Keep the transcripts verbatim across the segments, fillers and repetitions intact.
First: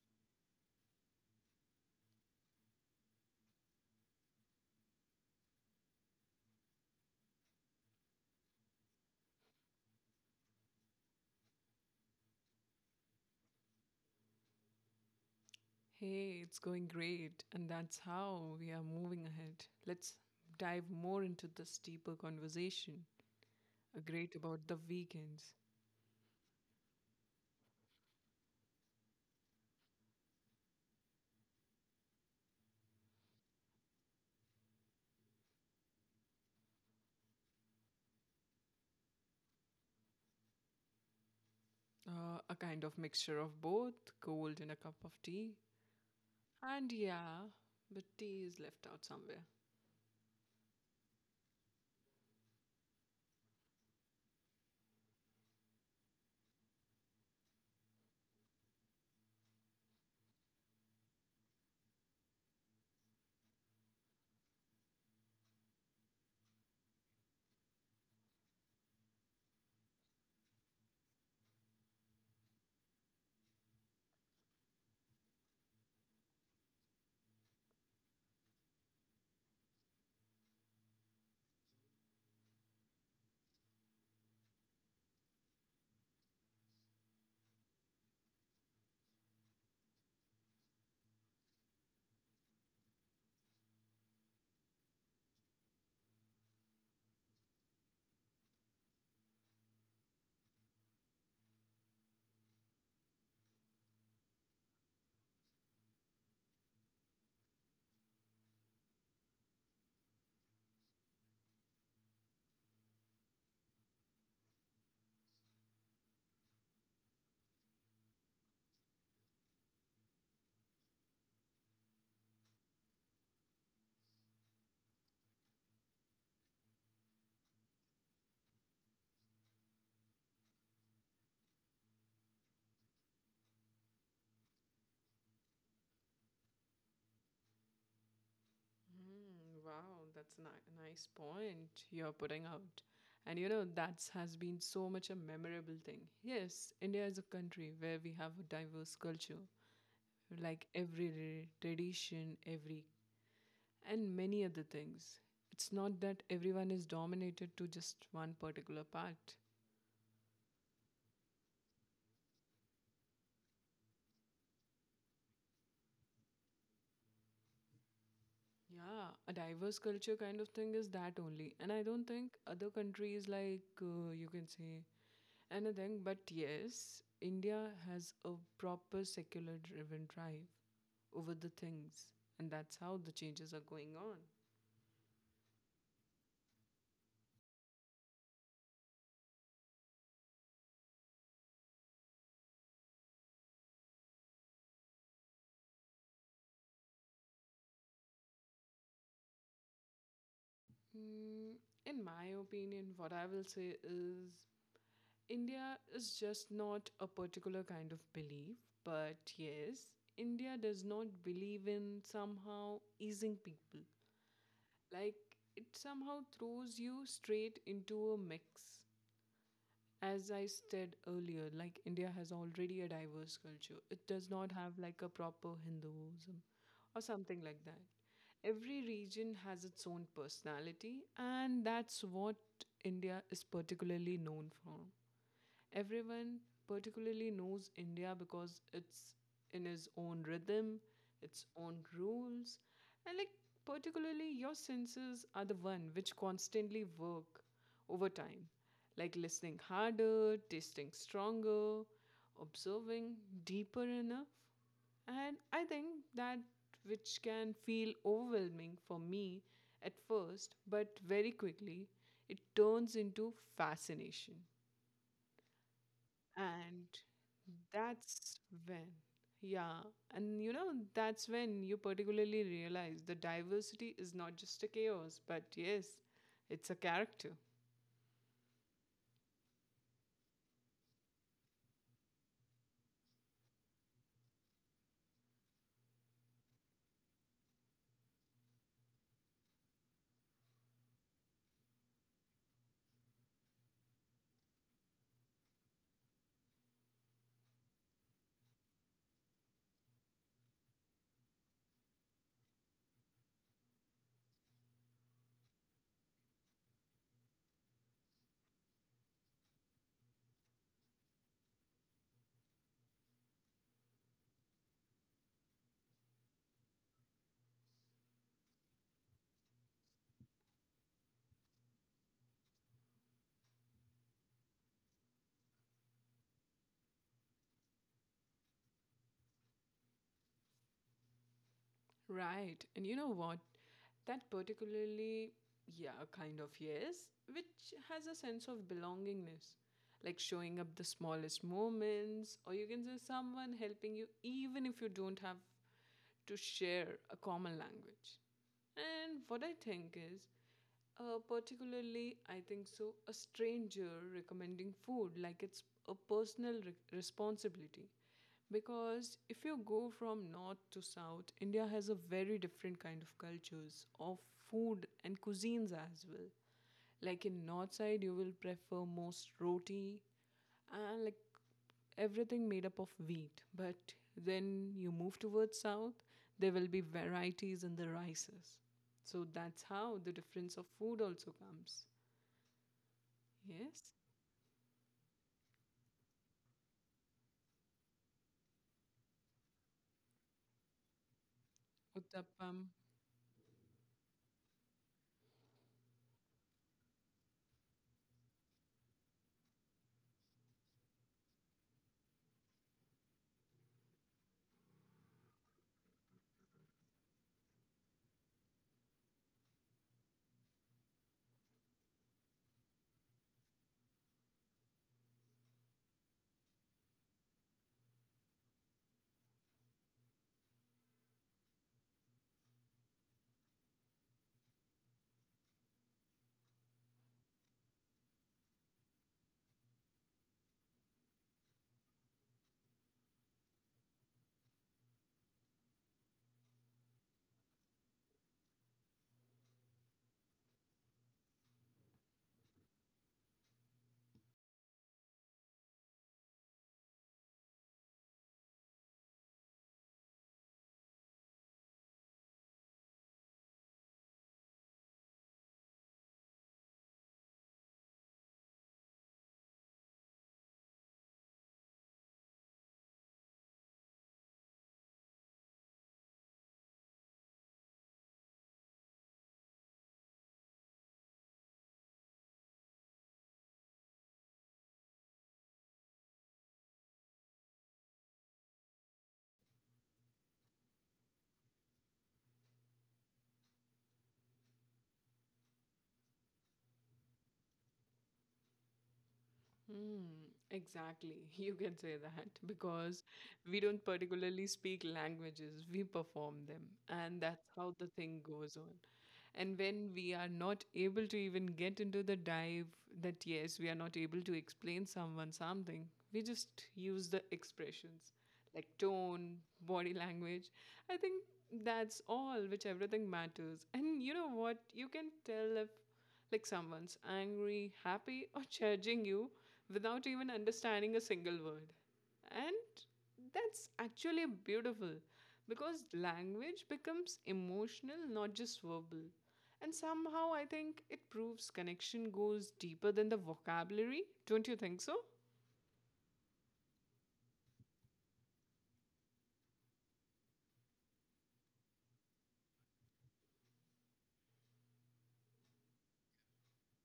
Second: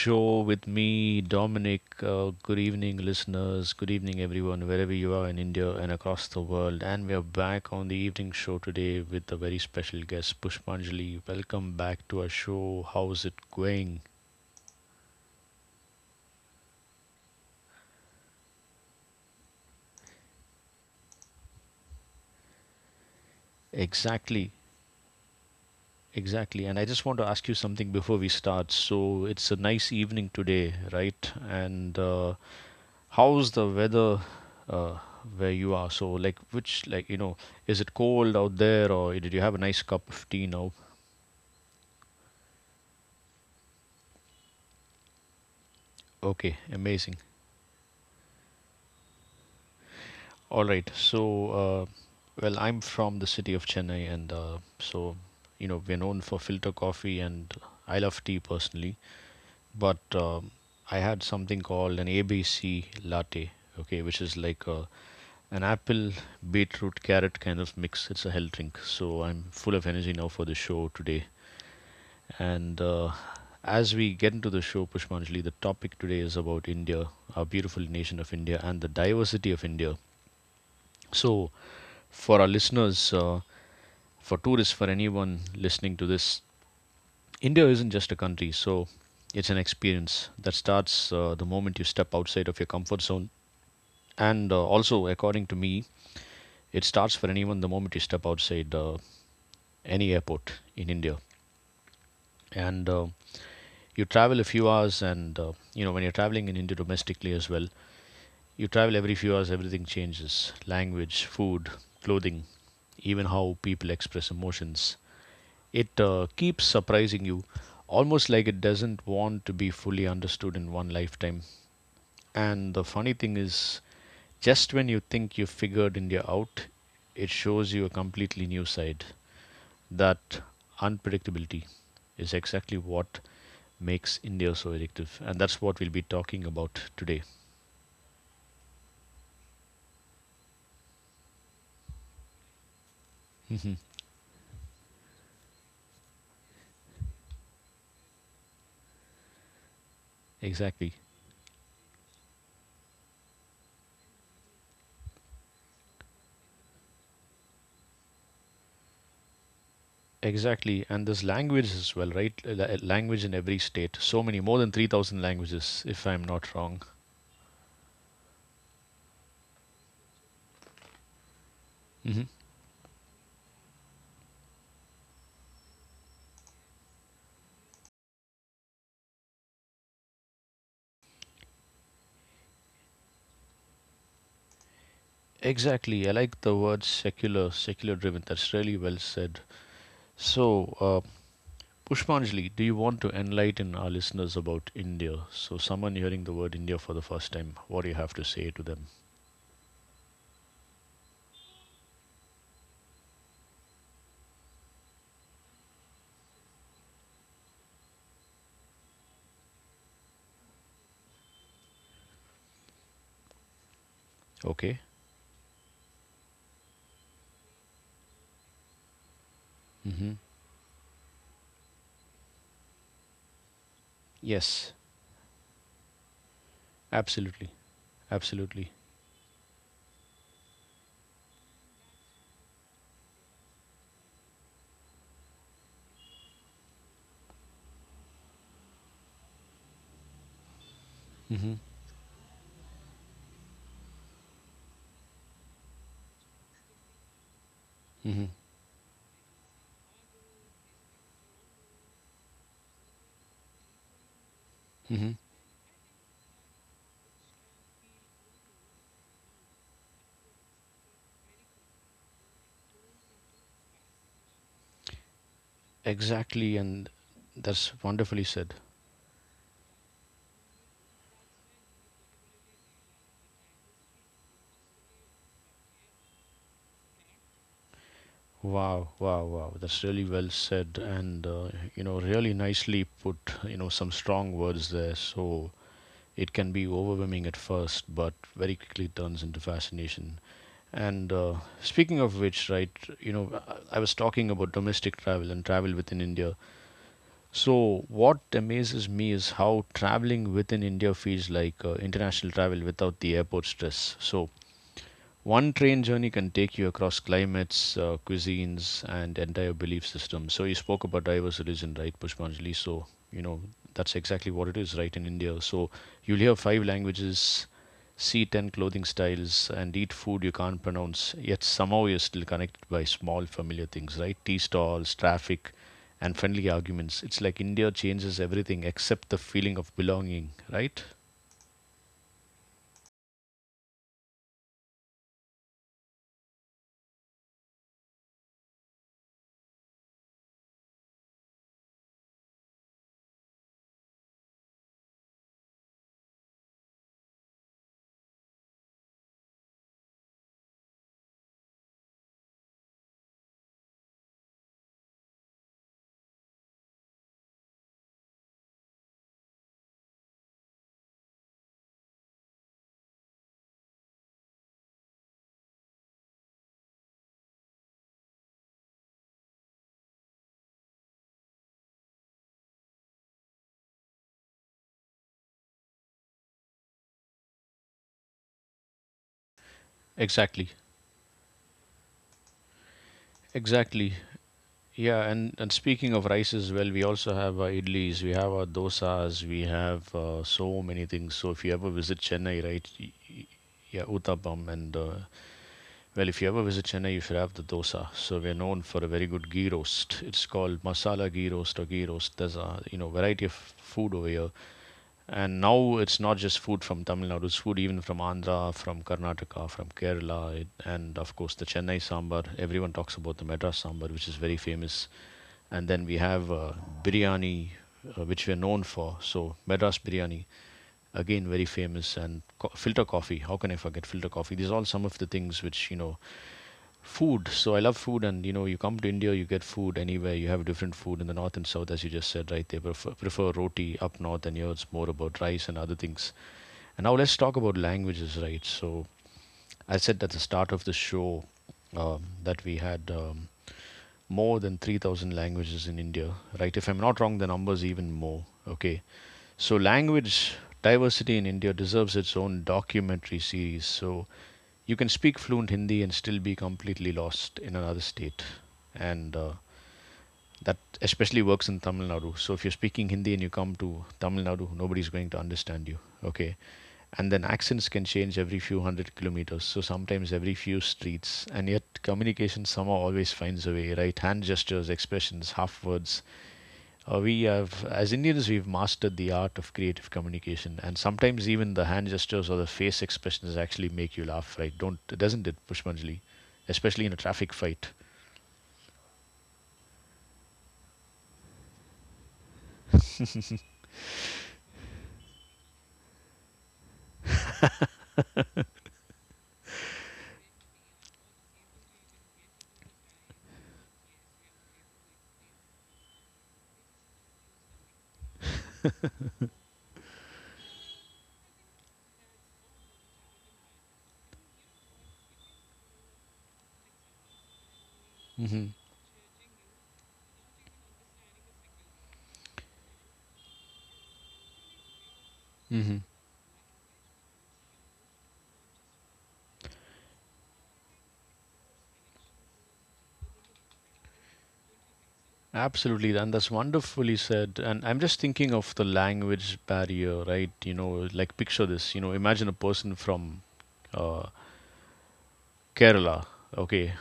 show with me, Dominic. Uh, good evening, listeners. Good evening, everyone, wherever you are in India and across the world. And we are back on the evening show today with a very special guest, Pushpanjali. Welcome back to our show. How's it going? Hey, it's going great. And that's how we are moving ahead. Let's dive more into this deeper conversation. A great Exactly, about the weekends. exactly. And I just want to ask you something before we start. So it's a nice evening today, right? And uh, how's the weather uh, where you are? So, like, which, like, you know, is it cold out there, or did you have a nice cup of tea now? Uh, a kind of mixture of both, cold and a cup of tea. Okay, And amazing. yeah, but tea is left out somewhere. All right. So, uh, well, I'm from the city of Chennai, and uh, so, you know, we're known for filter coffee, and I love tea personally. But um, I had something called an A B C latte, okay, which is like a, an apple, beetroot, carrot kind of mix. It's a health drink. So, I'm full of energy now for the show today. And uh, as we get into the show, Pushpanjali, the topic today is about India, our beautiful nation of India, and the diversity of India. So, for our listeners, uh, for tourists, for anyone listening to this, India isn't just a country. So, it's an experience that starts uh, the moment you step outside of your comfort zone. And uh, also, according to me, it starts for anyone the moment you step outside uh, any airport in India. And uh, you travel a few hours, and uh, you know, when you're traveling in India domestically as well, you travel every few hours, everything changes. Language, food, clothing, even how people express emotions. It uh, keeps surprising you, almost like it doesn't want to be fully understood in one lifetime. And the funny thing is, just when you think you've figured India out, it shows you a completely new side. That unpredictability is exactly what makes India so addictive. And that's what we'll be talking about today. Wow, that's a ni- nice point you're putting out. And you know, that has been so much a memorable thing. Yes, India is a country where we have a diverse culture. Like Exactly. every re- tradition, every and many other things. It's not that everyone is dominated to just one particular part. Exactly, and there's languages as well, right? Uh, la- Language in every state. So many, more than three thousand languages, if I'm not wrong. Yeah, a diverse culture kind of thing is that only. And I don't think Hmm. other countries, like uh, you can say anything, but yes, India has a proper secular driven drive over the things. And that's how the changes are going on. Exactly, I like the word secular, secular driven. That's really well said. So, uh, Pushpanjali, do you want to enlighten our listeners about India? So, someone hearing the word India for the first time, what do you have to say to them? Mm, in my opinion, what I will say is India is just not a particular kind of belief, but yes, India does not believe in somehow easing people. Okay? Like, it somehow throws you straight into a mix. Hmm. As I said earlier, like, India has already a diverse culture. It does not Yes, have like a proper Hinduism or something absolutely, like that. absolutely. Every region has its own personality, and that's what India is particularly known for. Everyone particularly knows India because it's in his own rhythm, its Hmm. own rules, and like particularly your senses are the one which constantly work over Hmm. time, like listening harder, tasting stronger, observing deeper enough. Hmm. And I think that which can feel overwhelming for me at first, but very quickly it turns into fascination. Exactly, And and that's wonderfully that's said. when, yeah, and you know that's when you particularly realize the diversity is not just a chaos, but yes, it's a character. Wow, wow, wow. That's really well said, and uh, you know really nicely put, you know, some strong words there. So it can be overwhelming at first, but very quickly turns into fascination. And uh, speaking of which, right, you know, I I was talking about domestic travel and travel within India. So what amazes me is how traveling within India feels like uh, international travel without the airport stress. So one train journey can take you across climates, uh, cuisines, and entire belief systems. So you spoke about diverse religion, right, Pushpanjali? So, you know, that's exactly what it is, right, in India. So you'll hear five languages, see ten clothing styles, and eat food you can't pronounce. Yet somehow you're still connected by small familiar things, right? Tea stalls, traffic, and friendly arguments. It's like India changes everything except the feeling of belonging, right? Right, and you know what, that particularly, yeah, kind of yes, which has a sense of belongingness, like showing up the smallest moments, or you can say someone helping you even if you don't have to share a common language. And what I think is, Uh, particularly, I think so, a stranger recommending food, like it's a personal re- responsibility. Because if you go from north to south, India has a very different kind of cultures of food and cuisines as well. Like in north side, you will prefer most roti, and like everything made up of wheat. But then you move towards south, there will be varieties in the rices. So that's how the Exactly, difference of food also comes. exactly. Yes, Yeah, and, and speaking of rice as well, we also have our idlis, we have our dosas, we have uh, so many things. So if you ever visit Chennai, right, y- uttappam. y- yeah, uttapam, and uh, well, if you ever visit Chennai, you should have the dosa. So we're known for a very good ghee roast. It's called masala ghee roast or ghee roast. There's a you know variety of food over here, and now it's not just food from Tamil Nadu. It's food even from Andhra, from Karnataka, from Kerala, it, and of course the Chennai sambar. Everyone talks about the Madras sambar, which is very famous, and then we have uh, biryani, uh, which we are known for. So Madras biryani, again very famous, and co- filter coffee. How can I forget filter coffee? These are all some of the things which you know. Food. So I love food, and you know, you come to India, you get food anywhere. You have different food in the north and south, as you just said, right? They prefer, prefer roti up north, and here it's more about rice and other things. And now let's talk about languages, right? So I said at the start of the show um, that we had. Um, more than three thousand languages in India, right? If I'm not wrong, the number's even more. Okay. So, language diversity in India deserves its own documentary series. So, you can speak fluent Hindi and still be completely lost in another state. And uh, that especially works in Tamil Nadu. So, if you're speaking Hindi and you come to Tamil Nadu, nobody's going to understand you. Okay, and then accents can change every few hundred kilometers, so sometimes every few streets, and yet communication somehow always finds a way. Right, hand gestures, expressions, half words. Uh, we have As Indians, we've mastered the art of creative communication, and sometimes even the hand gestures or the face expressions actually make you laugh, right? Don't doesn't it, Pushpanjali? Especially in a traffic fight. Hmm, exactly. You can say that because we don't particularly speak languages, we perform them, and that's how the thing goes on. And when we are not able to even get into the dive, that yes, we are not able to explain someone something, we just use the expressions like tone, body language. I think that's all, which everything matters. And you know what? You can tell if like someone's angry, happy, or Mm-hmm. judging you without even understanding a single word. And that's actually beautiful Mm-hmm. because language becomes emotional, not just verbal. And somehow I think it proves connection goes deeper than the vocabulary. Don't you think so? Absolutely, and that's wonderfully said. And I'm just thinking of the language barrier, right? You know, like, picture this. You know, imagine a person from uh, Kerala, okay,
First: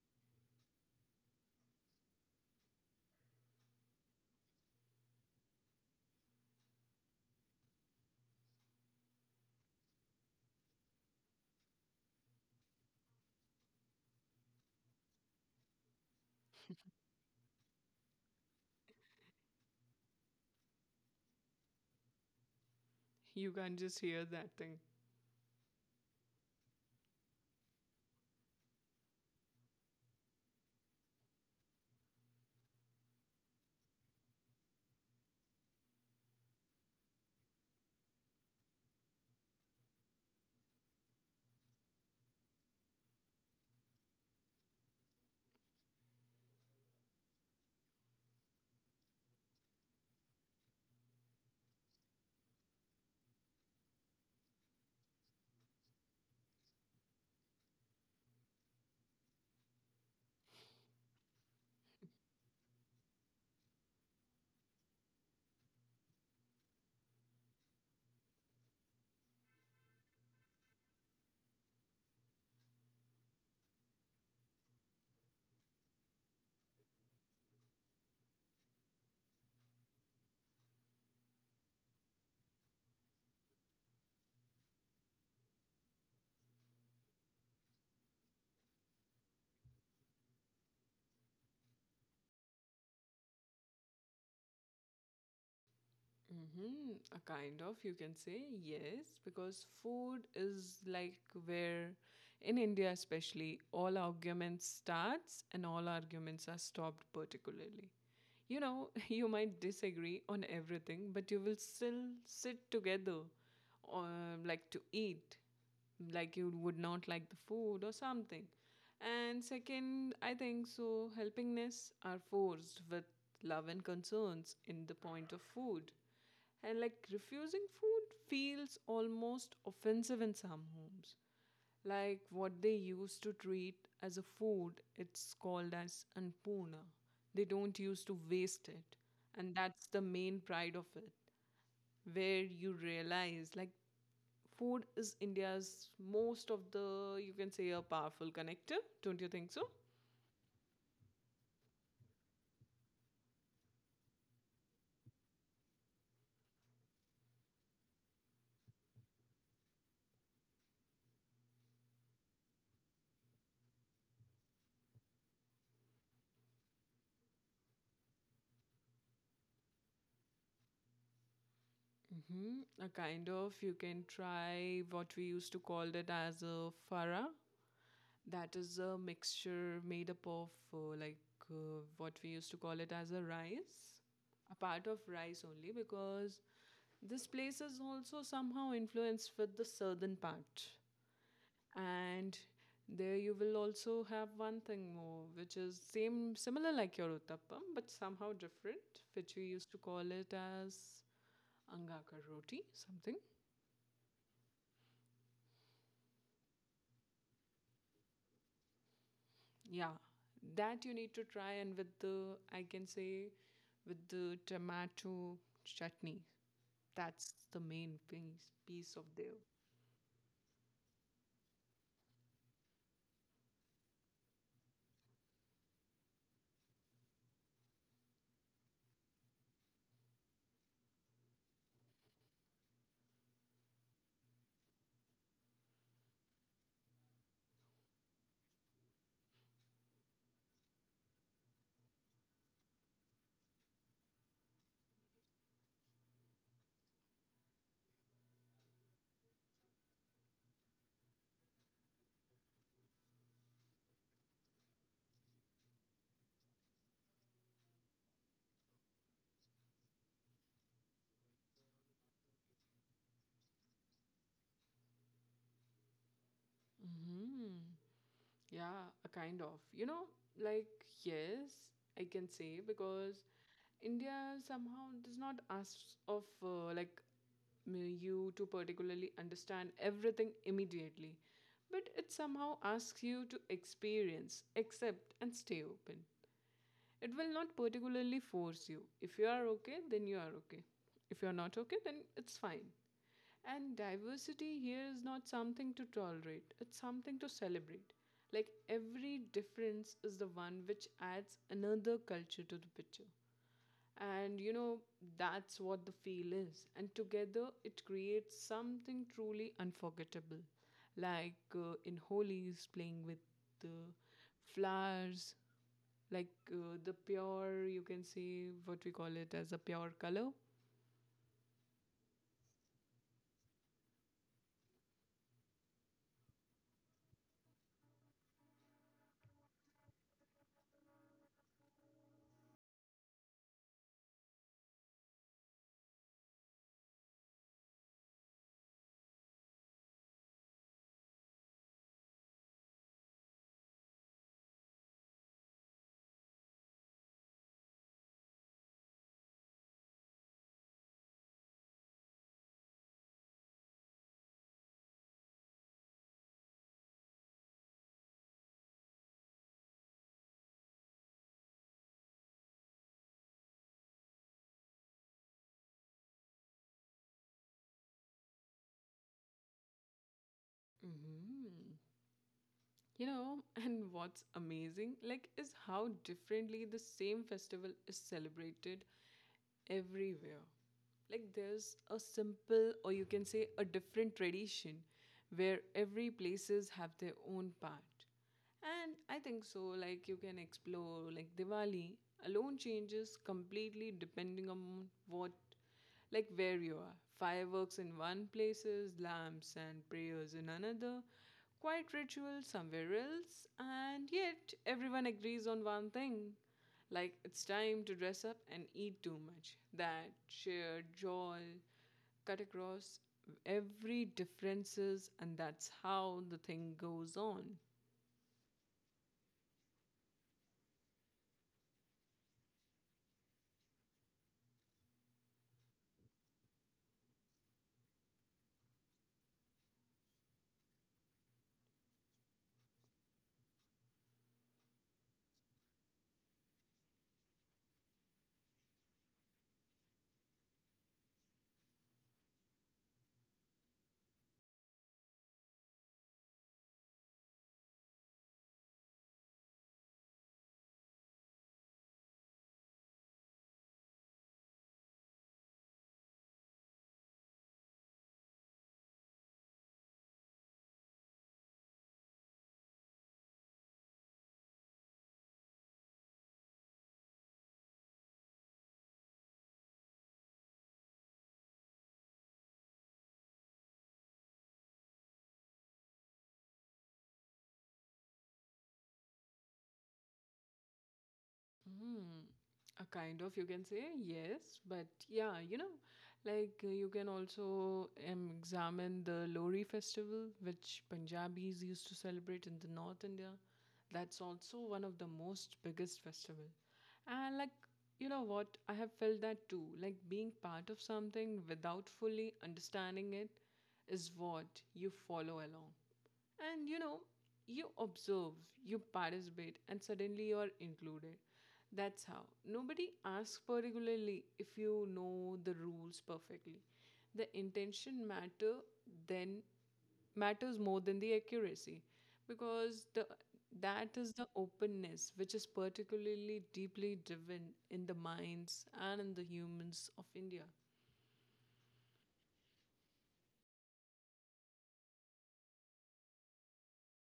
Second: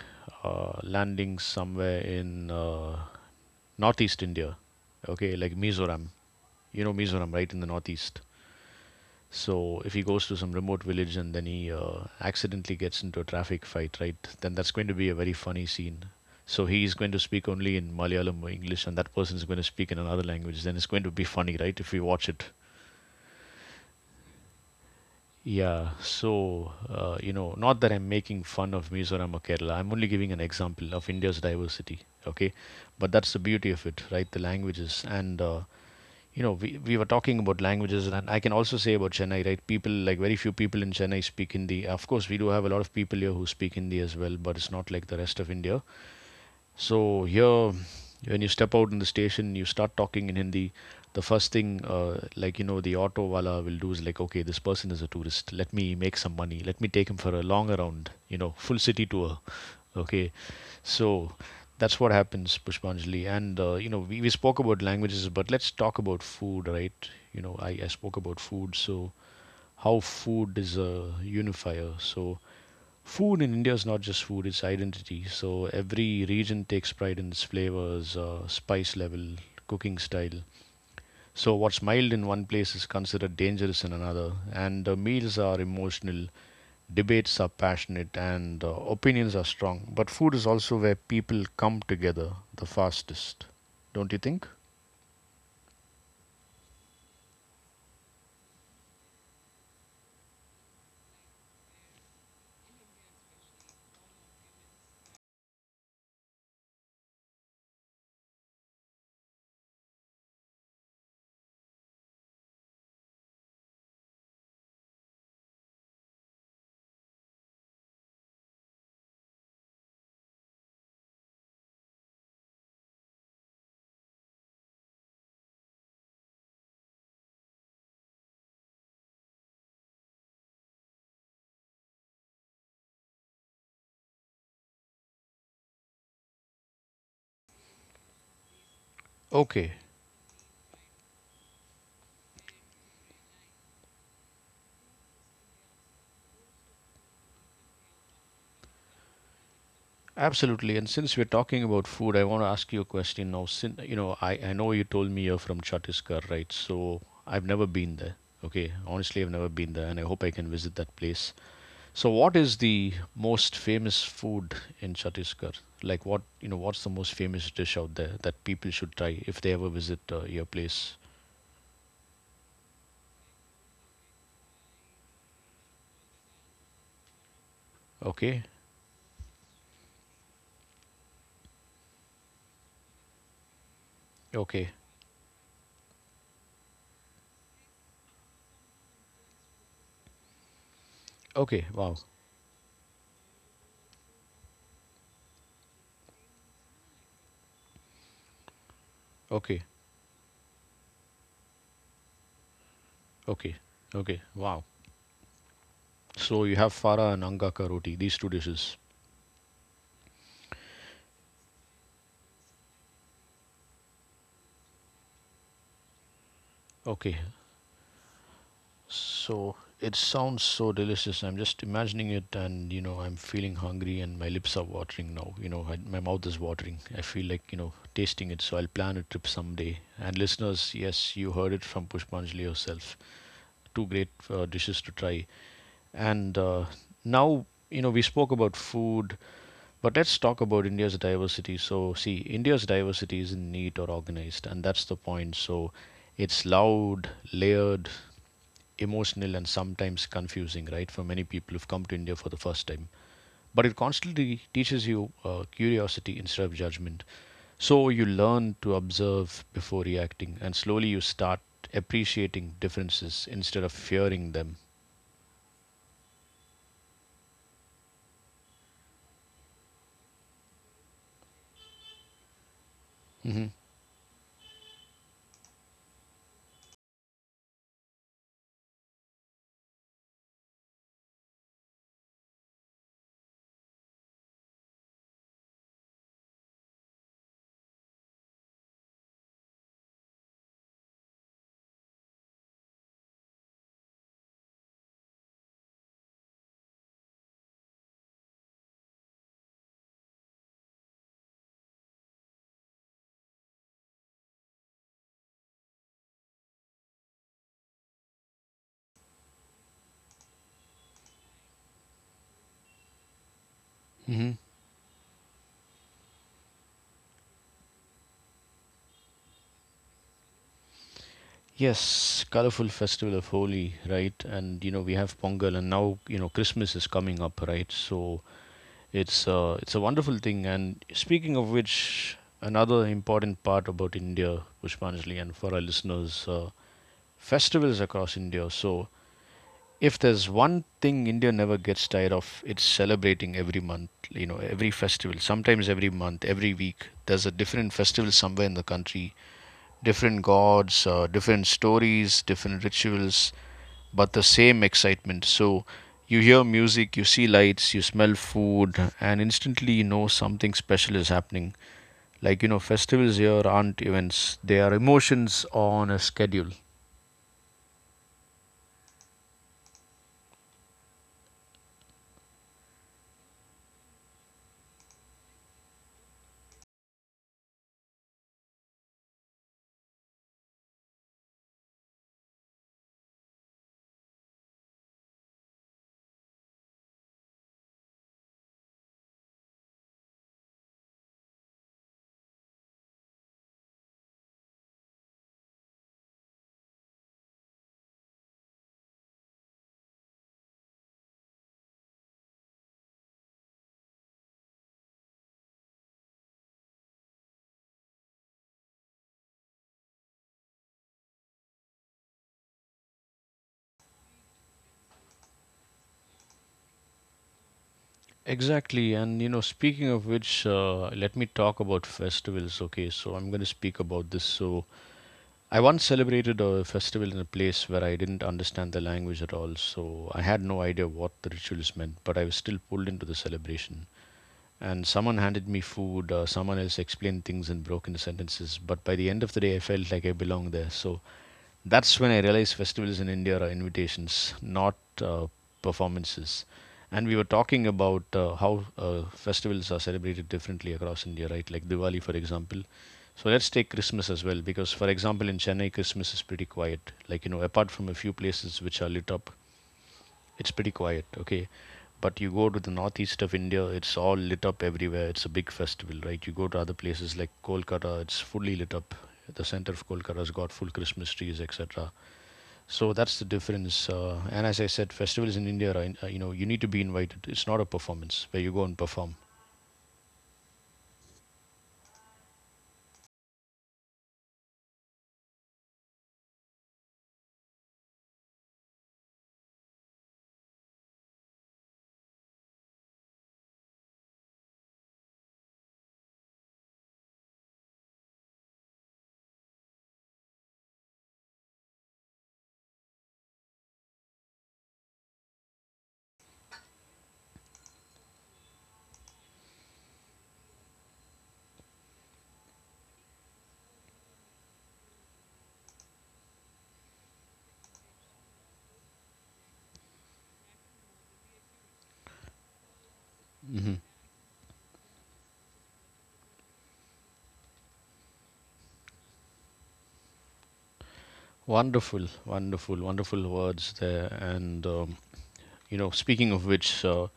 uh, landing somewhere in uh, northeast India, okay, like Mizoram. You know Mizoram, right, in the northeast. So if he goes to some remote village and then he uh, accidentally gets into a traffic fight, right? Then that's going to be a very funny scene. So he is going to speak only in Malayalam or English, and that person is going to speak in another language. Then it's going to be funny, right? If we watch it. You can't just hear that thing. Yeah. So uh, you know, not that I'm making fun of Mizoram or Kerala. I'm only giving an example of India's diversity. Okay, but that's the beauty of it, right? The languages, and uh, you know we, we were talking about languages, and I can also say about Chennai. Right, people, like, very few people in Chennai speak Hindi. Of course, we do have a lot of people here who speak Hindi as well, but it's not like the rest of India. So here, when you step out in the station, you start talking in Hindi. The first thing, uh, like, you know, the auto wala will do is like, okay, this person is a tourist. Let me make some money. Let me take him for a long around, you know, full city tour. Okay, so that's what happens, Pushpanjali. And uh, you know, we, we spoke about languages, but let's talk about food, right? You know, I, I spoke about food, so how food is a unifier. So food in India is not just food, it's identity. So every region takes pride in its flavors, uh, spice level, cooking style. So what's mild in one place is considered dangerous in another. And uh, meals are emotional, debates are passionate, and uh, opinions are strong. But food is also where people come together the fastest, don't you think? Hmm, a kind of, you can say, yes, because food is like where, in India especially, all arguments starts and all arguments are stopped particularly. You know, you might disagree on everything, but you will still sit together, uh, like to eat, like you would not like the food or something. And second, I think so, helpingness are forced with love and concerns in the point of food, and like refusing food feels almost offensive in some homes. Like what they used to treat as a food, it's called as anpurna. They don't used to waste it. And Okay. that's the main pride of it, where you realize like food is India's most of the, you can say, a powerful connector. Don't you think so? Absolutely. And since we're talking about food, I want to ask you a question now. Sin, you know, I, I know you told me you're from Chhattisgarh, right? So I've never been there. Okay. Honestly, I've never been there, and I hope I can visit that place. So what is the most famous food in Chhattisgarh? Like, what, you know, what's the most famous dish out there that people should try if they ever visit uh, your place? Mm-hmm. A kind of, you can try what we used to call it as a fara. Okay. That is a mixture made up of uh, like uh, what we used to call it as a rice, a Okay. part of rice only, because this place is also somehow influenced with the southern part. Okay. Wow. And there you will also have one thing more, which is same similar like your uttappam, but somehow different, which we Okay. used to call it as angaka roti, something. Okay. Okay. Wow. So you have fara and Angaka roti, these two dishes. Yeah, that you need to try, and with the, I can say, with the tomato chutney. Okay. That's the main piece piece of there. So it sounds so delicious. I'm just imagining it, and you know, I'm feeling hungry, and my lips are watering now. You know, I, my mouth is watering. I feel like you know, tasting it. So I'll plan a trip someday. And listeners, yes, you heard it from Pushpanjali herself. Two great uh, dishes to try. And uh, now, you know, we spoke about food, but let's talk about India's diversity. So, see, India's diversity isn't neat or organized, and that's the point. So, it's loud, layered, emotional, and sometimes confusing, right, for many people who've come to India for the first time. But it constantly teaches you uh, curiosity instead of judgment. So, you learn to observe before reacting, and slowly you start appreciating differences instead of fearing them. Hmm, yeah, a kind of, you know, like, yes, I can say because Hmm. India somehow does not ask of, uh, like, m- you to particularly understand everything immediately, but it somehow asks you to experience, accept, and stay open. It will not particularly force you. If you are okay, then you are okay. If you are not okay, then it's fine. And diversity here is not something to tolerate, it's something to celebrate. Like every difference is the one which adds another culture to the picture. And you know, that's what the feel is. And together it creates something truly unforgettable. Like uh, in Holi's playing with the flowers, like uh, the pure, you can see what we call it as a pure color. Yes, colorful festival of Holi, right? And you know we have Pongal, and now you know Christmas is coming up, right? So it's uh, it's a wonderful thing. And speaking of which, another important part about India, Pushpanjali, and for our listeners, uh, festivals across India. So if there's one thing India never gets tired of, it's celebrating every month. You know, every festival, sometimes every month, every week. There's a different festival somewhere in the country, different gods, uh, different stories, different rituals, but the same excitement. So you hear music, you see lights, you smell food, and instantly you know something special is happening. Like, you know, festivals here aren't events, they are emotions on a schedule. Mhm. You know, and what's amazing, like, is how differently the same festival is celebrated everywhere. Like, there's a simple, or you can say, a different tradition where every places have their own part. And I think so, like you can explore like Diwali alone changes completely depending on what, like, where you are. Fireworks in one places, lamps and prayers in another, quiet rituals somewhere else, and yet everyone agrees on one thing. Like it's time to dress up and eat too much. That shared joy cut across every differences, and that's how the thing goes on. Exactly, and you know, speaking of which, uh, let me talk about festivals. Okay, so I'm going to speak about this. So, I once celebrated a festival in a place where I didn't understand the language at all, so I had no idea what the rituals meant, but I was still pulled into the celebration. And someone handed me food, uh, someone else explained things in broken sentences, but by the end of the day, I felt like I belonged there. So that's when I realized festivals in India are invitations, not uh, performances. And we were talking about uh, how uh, festivals are celebrated differently across India, right? Like Diwali, for example. So let's take Christmas as well, because, for example, in Chennai, Christmas is pretty quiet. Like, you know, apart from a few places which are lit up, it's pretty quiet, okay? But you go to the northeast of India, it's all lit up everywhere. It's a big festival, right? You go to other places like Kolkata, it's fully lit up. The center of Kolkata has got full Christmas trees, et cetera. So that's the difference. Uh, and as I said, festivals in India are, uh, you know, you need to be invited. It's not a performance where you go and perform. Hmm. A kind of, you can say, yes. But yeah, you know, like uh, you can also um, examine the Lori festival, which Punjabis used to celebrate in the North India. That's also one of the most biggest festival. And like, you know what? I have felt that too. Like being part of something without fully understanding it is what you follow along. And you know, you observe, you participate, and suddenly you're included. That's how. Nobody asks particularly if you know the rules perfectly. The intention matter then matters more than the accuracy because the Hmm. that is the openness which is particularly deeply driven in the minds and in the humans of India. Wonderful, wonderful, wonderful words there. And, um, you know, speaking of which, uh,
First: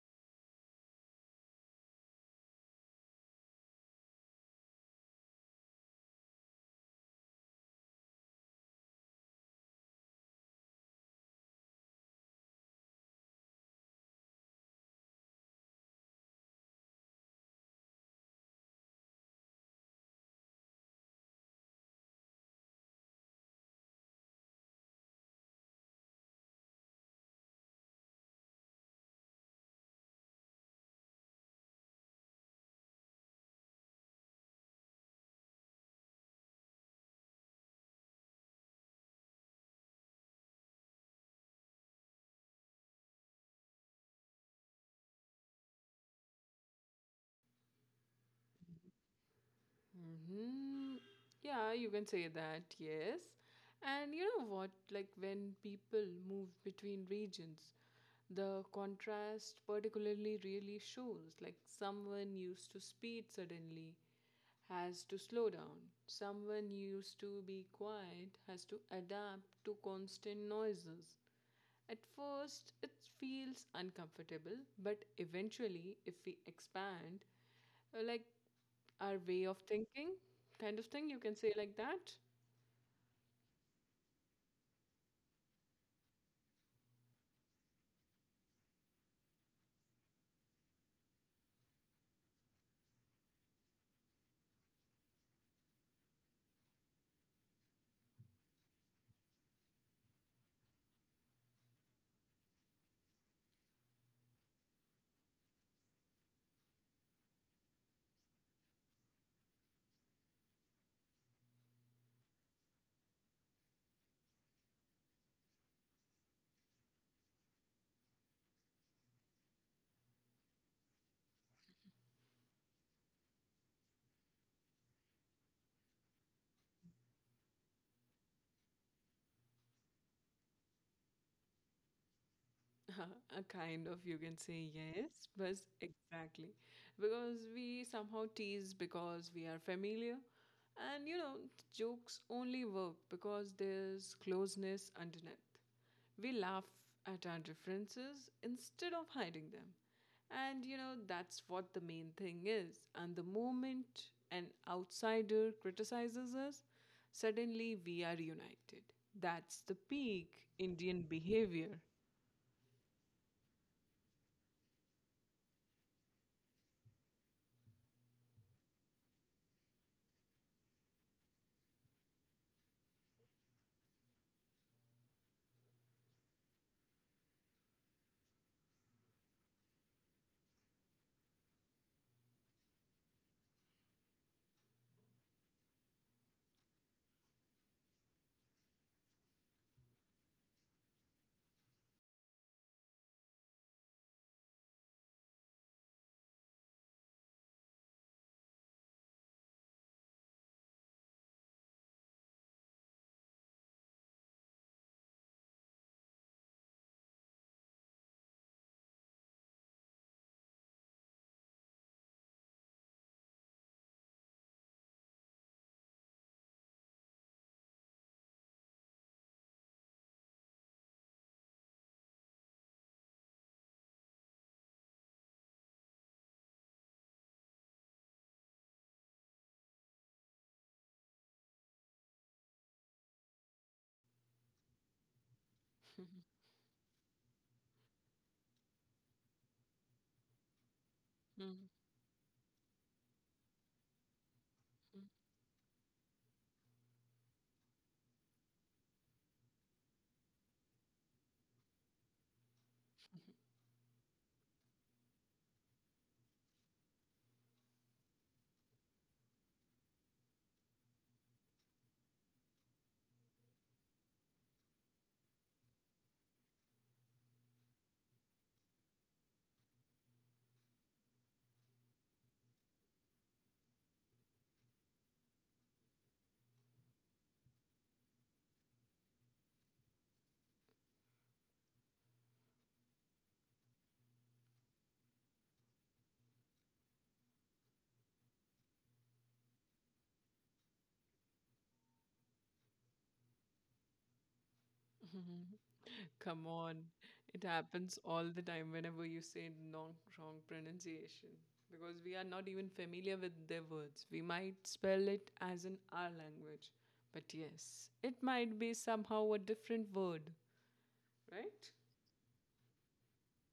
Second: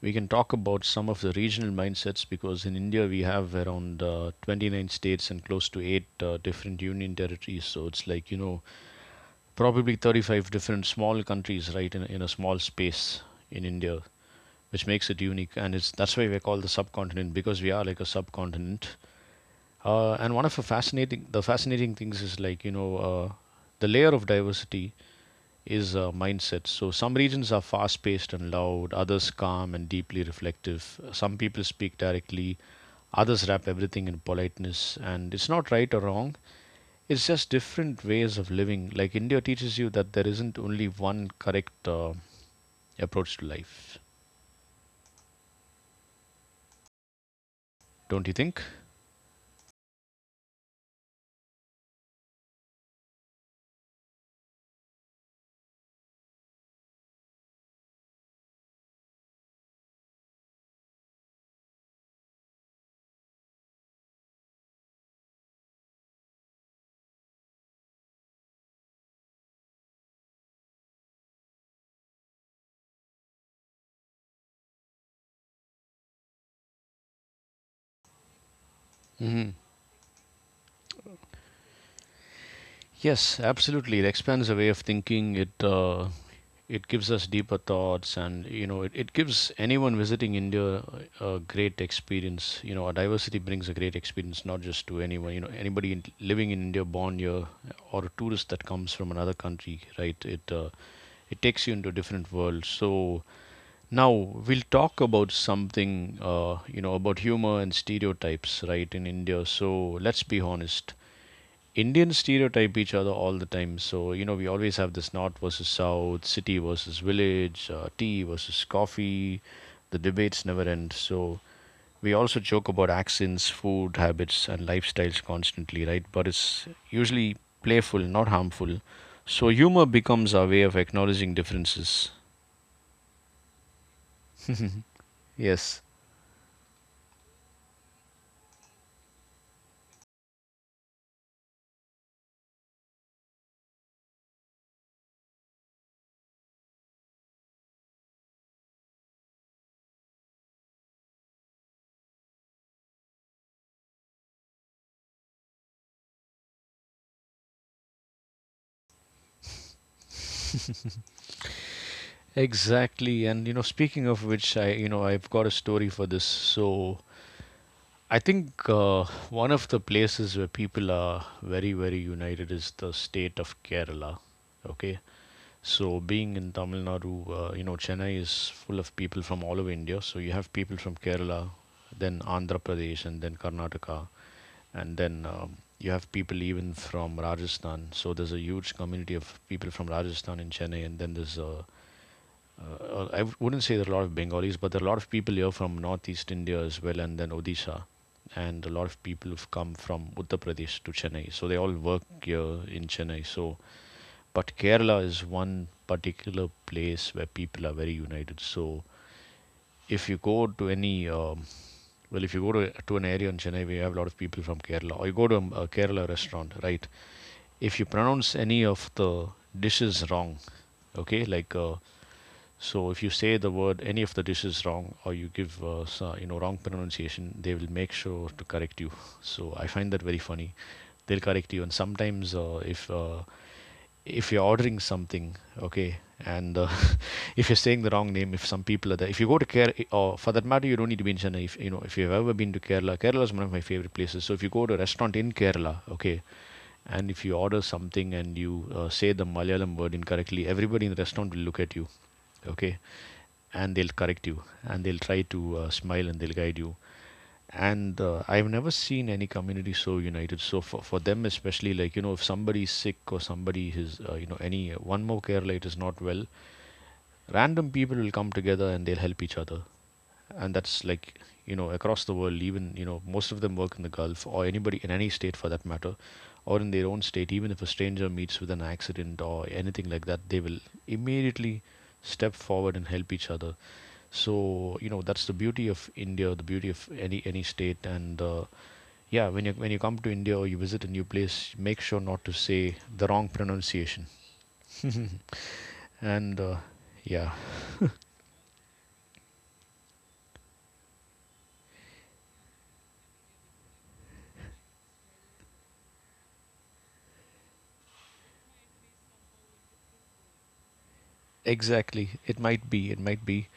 we can talk about some of the regional mindsets because in India we have around uh, twenty-nine states and close to eight uh, different union territories. So it's like, you know, probably thirty-five different small countries, right, in, in a small space in India, which makes it unique. And it's that's why we're called the subcontinent because we are like a subcontinent. Uh, and one of the fascinating the fascinating things is, like, you know, uh, the layer of diversity is, uh, mindset. So some regions are fast paced and loud, others calm and deeply reflective. Some people speak directly, others wrap everything in politeness, and it's not right or wrong. It's just different ways of living. Like India teaches you that there isn't only one correct uh, approach to life. Don't you think? Hmm. Yeah, you can say that, yes. And you know what? Like when people move between regions, the contrast particularly really shows. Like someone used to speed suddenly has to slow down, someone used to be quiet has to adapt to constant noises. At first, it feels uncomfortable, but eventually, if we expand, uh, like our way Hmm. of thinking, kind of thing, you can say like that. Yes, absolutely. It expands a way of thinking. It uh, it gives us deeper thoughts, and you know, it, it gives anyone visiting India a great experience. You know, our diversity brings a great experience, not just to anyone. You know, anybody in, living in India, born here, or a tourist that comes from another country, right? It uh, it takes you into a different world. So now we'll talk about something, uh, you know, about humor and stereotypes, right, in India. So let's be honest. Indians stereotype each other all the time. So, you know, we always have this north versus south, city versus village, uh, tea versus coffee. The debates never end. So, we also joke about accents, food habits, and lifestyles constantly, right? But it's usually playful, not harmful. So, humor becomes our way of acknowledging differences. A kind of, you can say yes, but Yes. exactly, because we somehow tease because we are familiar. And you know, jokes only work because there's closeness underneath. We laugh at our differences instead of hiding them. And you know that's what the main thing is. And the moment an outsider criticizes us, suddenly we are united. That's the peak Indian behavior. Exactly. And, you know, speaking of which, I, you know, I've got a story for this. So, I think uh, one of the places where people are very, very united is the state of Kerala. Okay, so being in Tamil Nadu, uh, you know, Chennai is full of people from all over India. So you have people from Kerala, then Andhra Pradesh, and then Karnataka, and then um, you have people even from Rajasthan. So there's a huge community of people from Rajasthan in Chennai, and then there's a uh, uh, I wouldn't say there are a lot of Bengalis, but there are a lot of people here from northeast India as well, and then Odisha, and a lot of people have come from Uttar Pradesh to Chennai. So they all work here in Chennai. So, but Kerala is one particular place where people are very united. So if you go to any um, well, if you go to, to an area in Chennai, we have a lot of people from Kerala, or you go to a, a Kerala restaurant, right? If you pronounce any of the dishes wrong, okay, like uh, so if you say the word any of the dishes wrong or you give uh, so- you know wrong pronunciation, they will make sure to correct you. So I find that very funny. They'll correct you, and sometimes uh, if uh, if you're ordering something, okay, and uh, if you're saying the wrong name, if some people are there, if you go to Kerala, eh, or for that matter, you don't need to be in Chennai. If you Mhm, know, if you've ever been to Kerala, Kerala is one of my favorite places. So if you go to a mhm, restaurant in Kerala, okay, and if you order something and you uh, say the Malayalam word incorrectly, everybody in the restaurant will look at you, okay, and they'll correct you and they'll try to uh, smile and they'll guide you, and uh, i've never seen any community so united. So for, for them especially, like, you know, if somebody's sick or somebody is, uh, you know, any uh, one more care late is not well, random people will come together and they'll help each other, and that's like, you know, across the world, even, you know, most of them work in the gulf or anybody in any state for that matter, or in their own state, even if a stranger meets with an accident or anything like that, they will immediately step forward and help each other. So you know that's the beauty of India, the beauty of any any state, and uh, yeah, when you, when you come to India or you visit a new place, make sure not to say the wrong pronunciation. mhm. And Come uh, on. yeah, It happens all the time whenever you say non wrong pronunciation because we are not even familiar with their words. We might spell it as in our language, but yes, it might be somehow a different word, right? exactly, it might be, it might be,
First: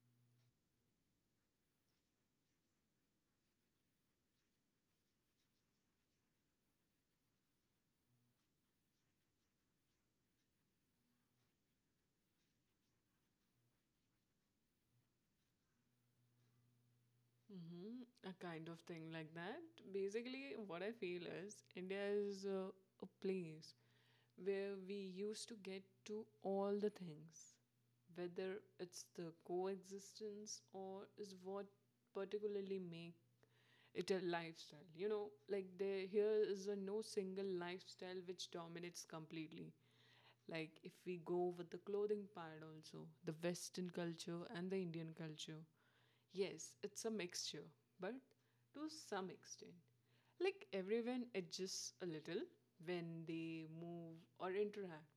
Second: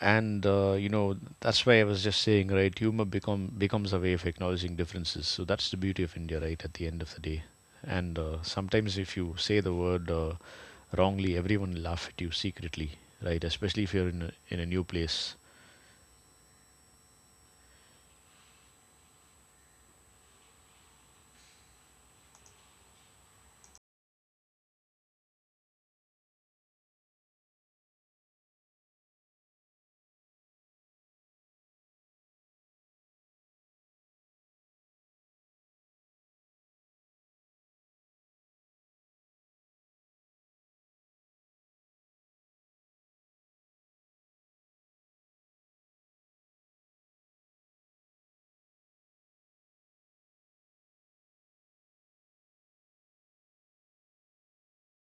and uh, you know that's why I was just saying, right? Humor become becomes a way of acknowledging differences. So that's the beauty of India, right? At the end of the day, and uh, sometimes if you say the word uh, wrongly, everyone will laugh at you secretly, right? Especially if you're in a, in a new place. Mm-hmm. A kind of thing like that. Basically, what I feel is India is a, a place where we used to get to all the things, whether it's the coexistence or is what particularly make it a lifestyle. You know, like there here is a no single lifestyle which dominates completely. Like if we go with the clothing part also, the Western culture and the Indian culture. Yes, it's a mixture, but to some extent. Like everyone adjusts a little when they move or interact.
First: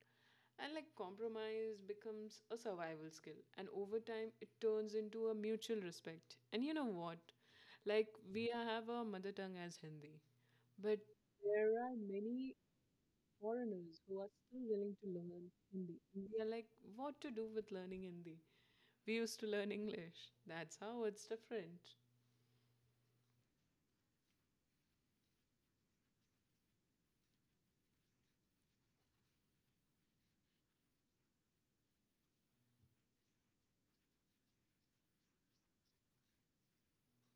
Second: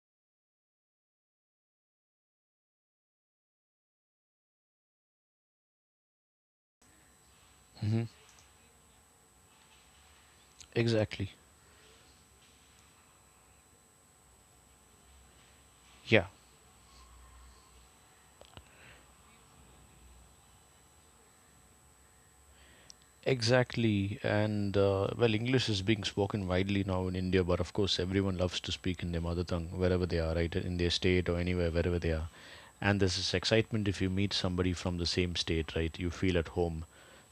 And like compromise becomes a survival skill. And over time, it turns into a mutual respect. And you know what? Hmm. Like, we have our mother tongue as Hindi. But Exactly. there are many foreigners who are still willing to learn Hindi. Yeah, And we are like, what to do with learning Hindi? We used to learn English. That's how it's different. exactly. And uh, well, English is being spoken widely now in India, but of course, everyone loves to speak in their mother tongue wherever they are, right? In their state or anywhere, wherever they are. And there's this excitement if you meet somebody from the same state, right? You feel at home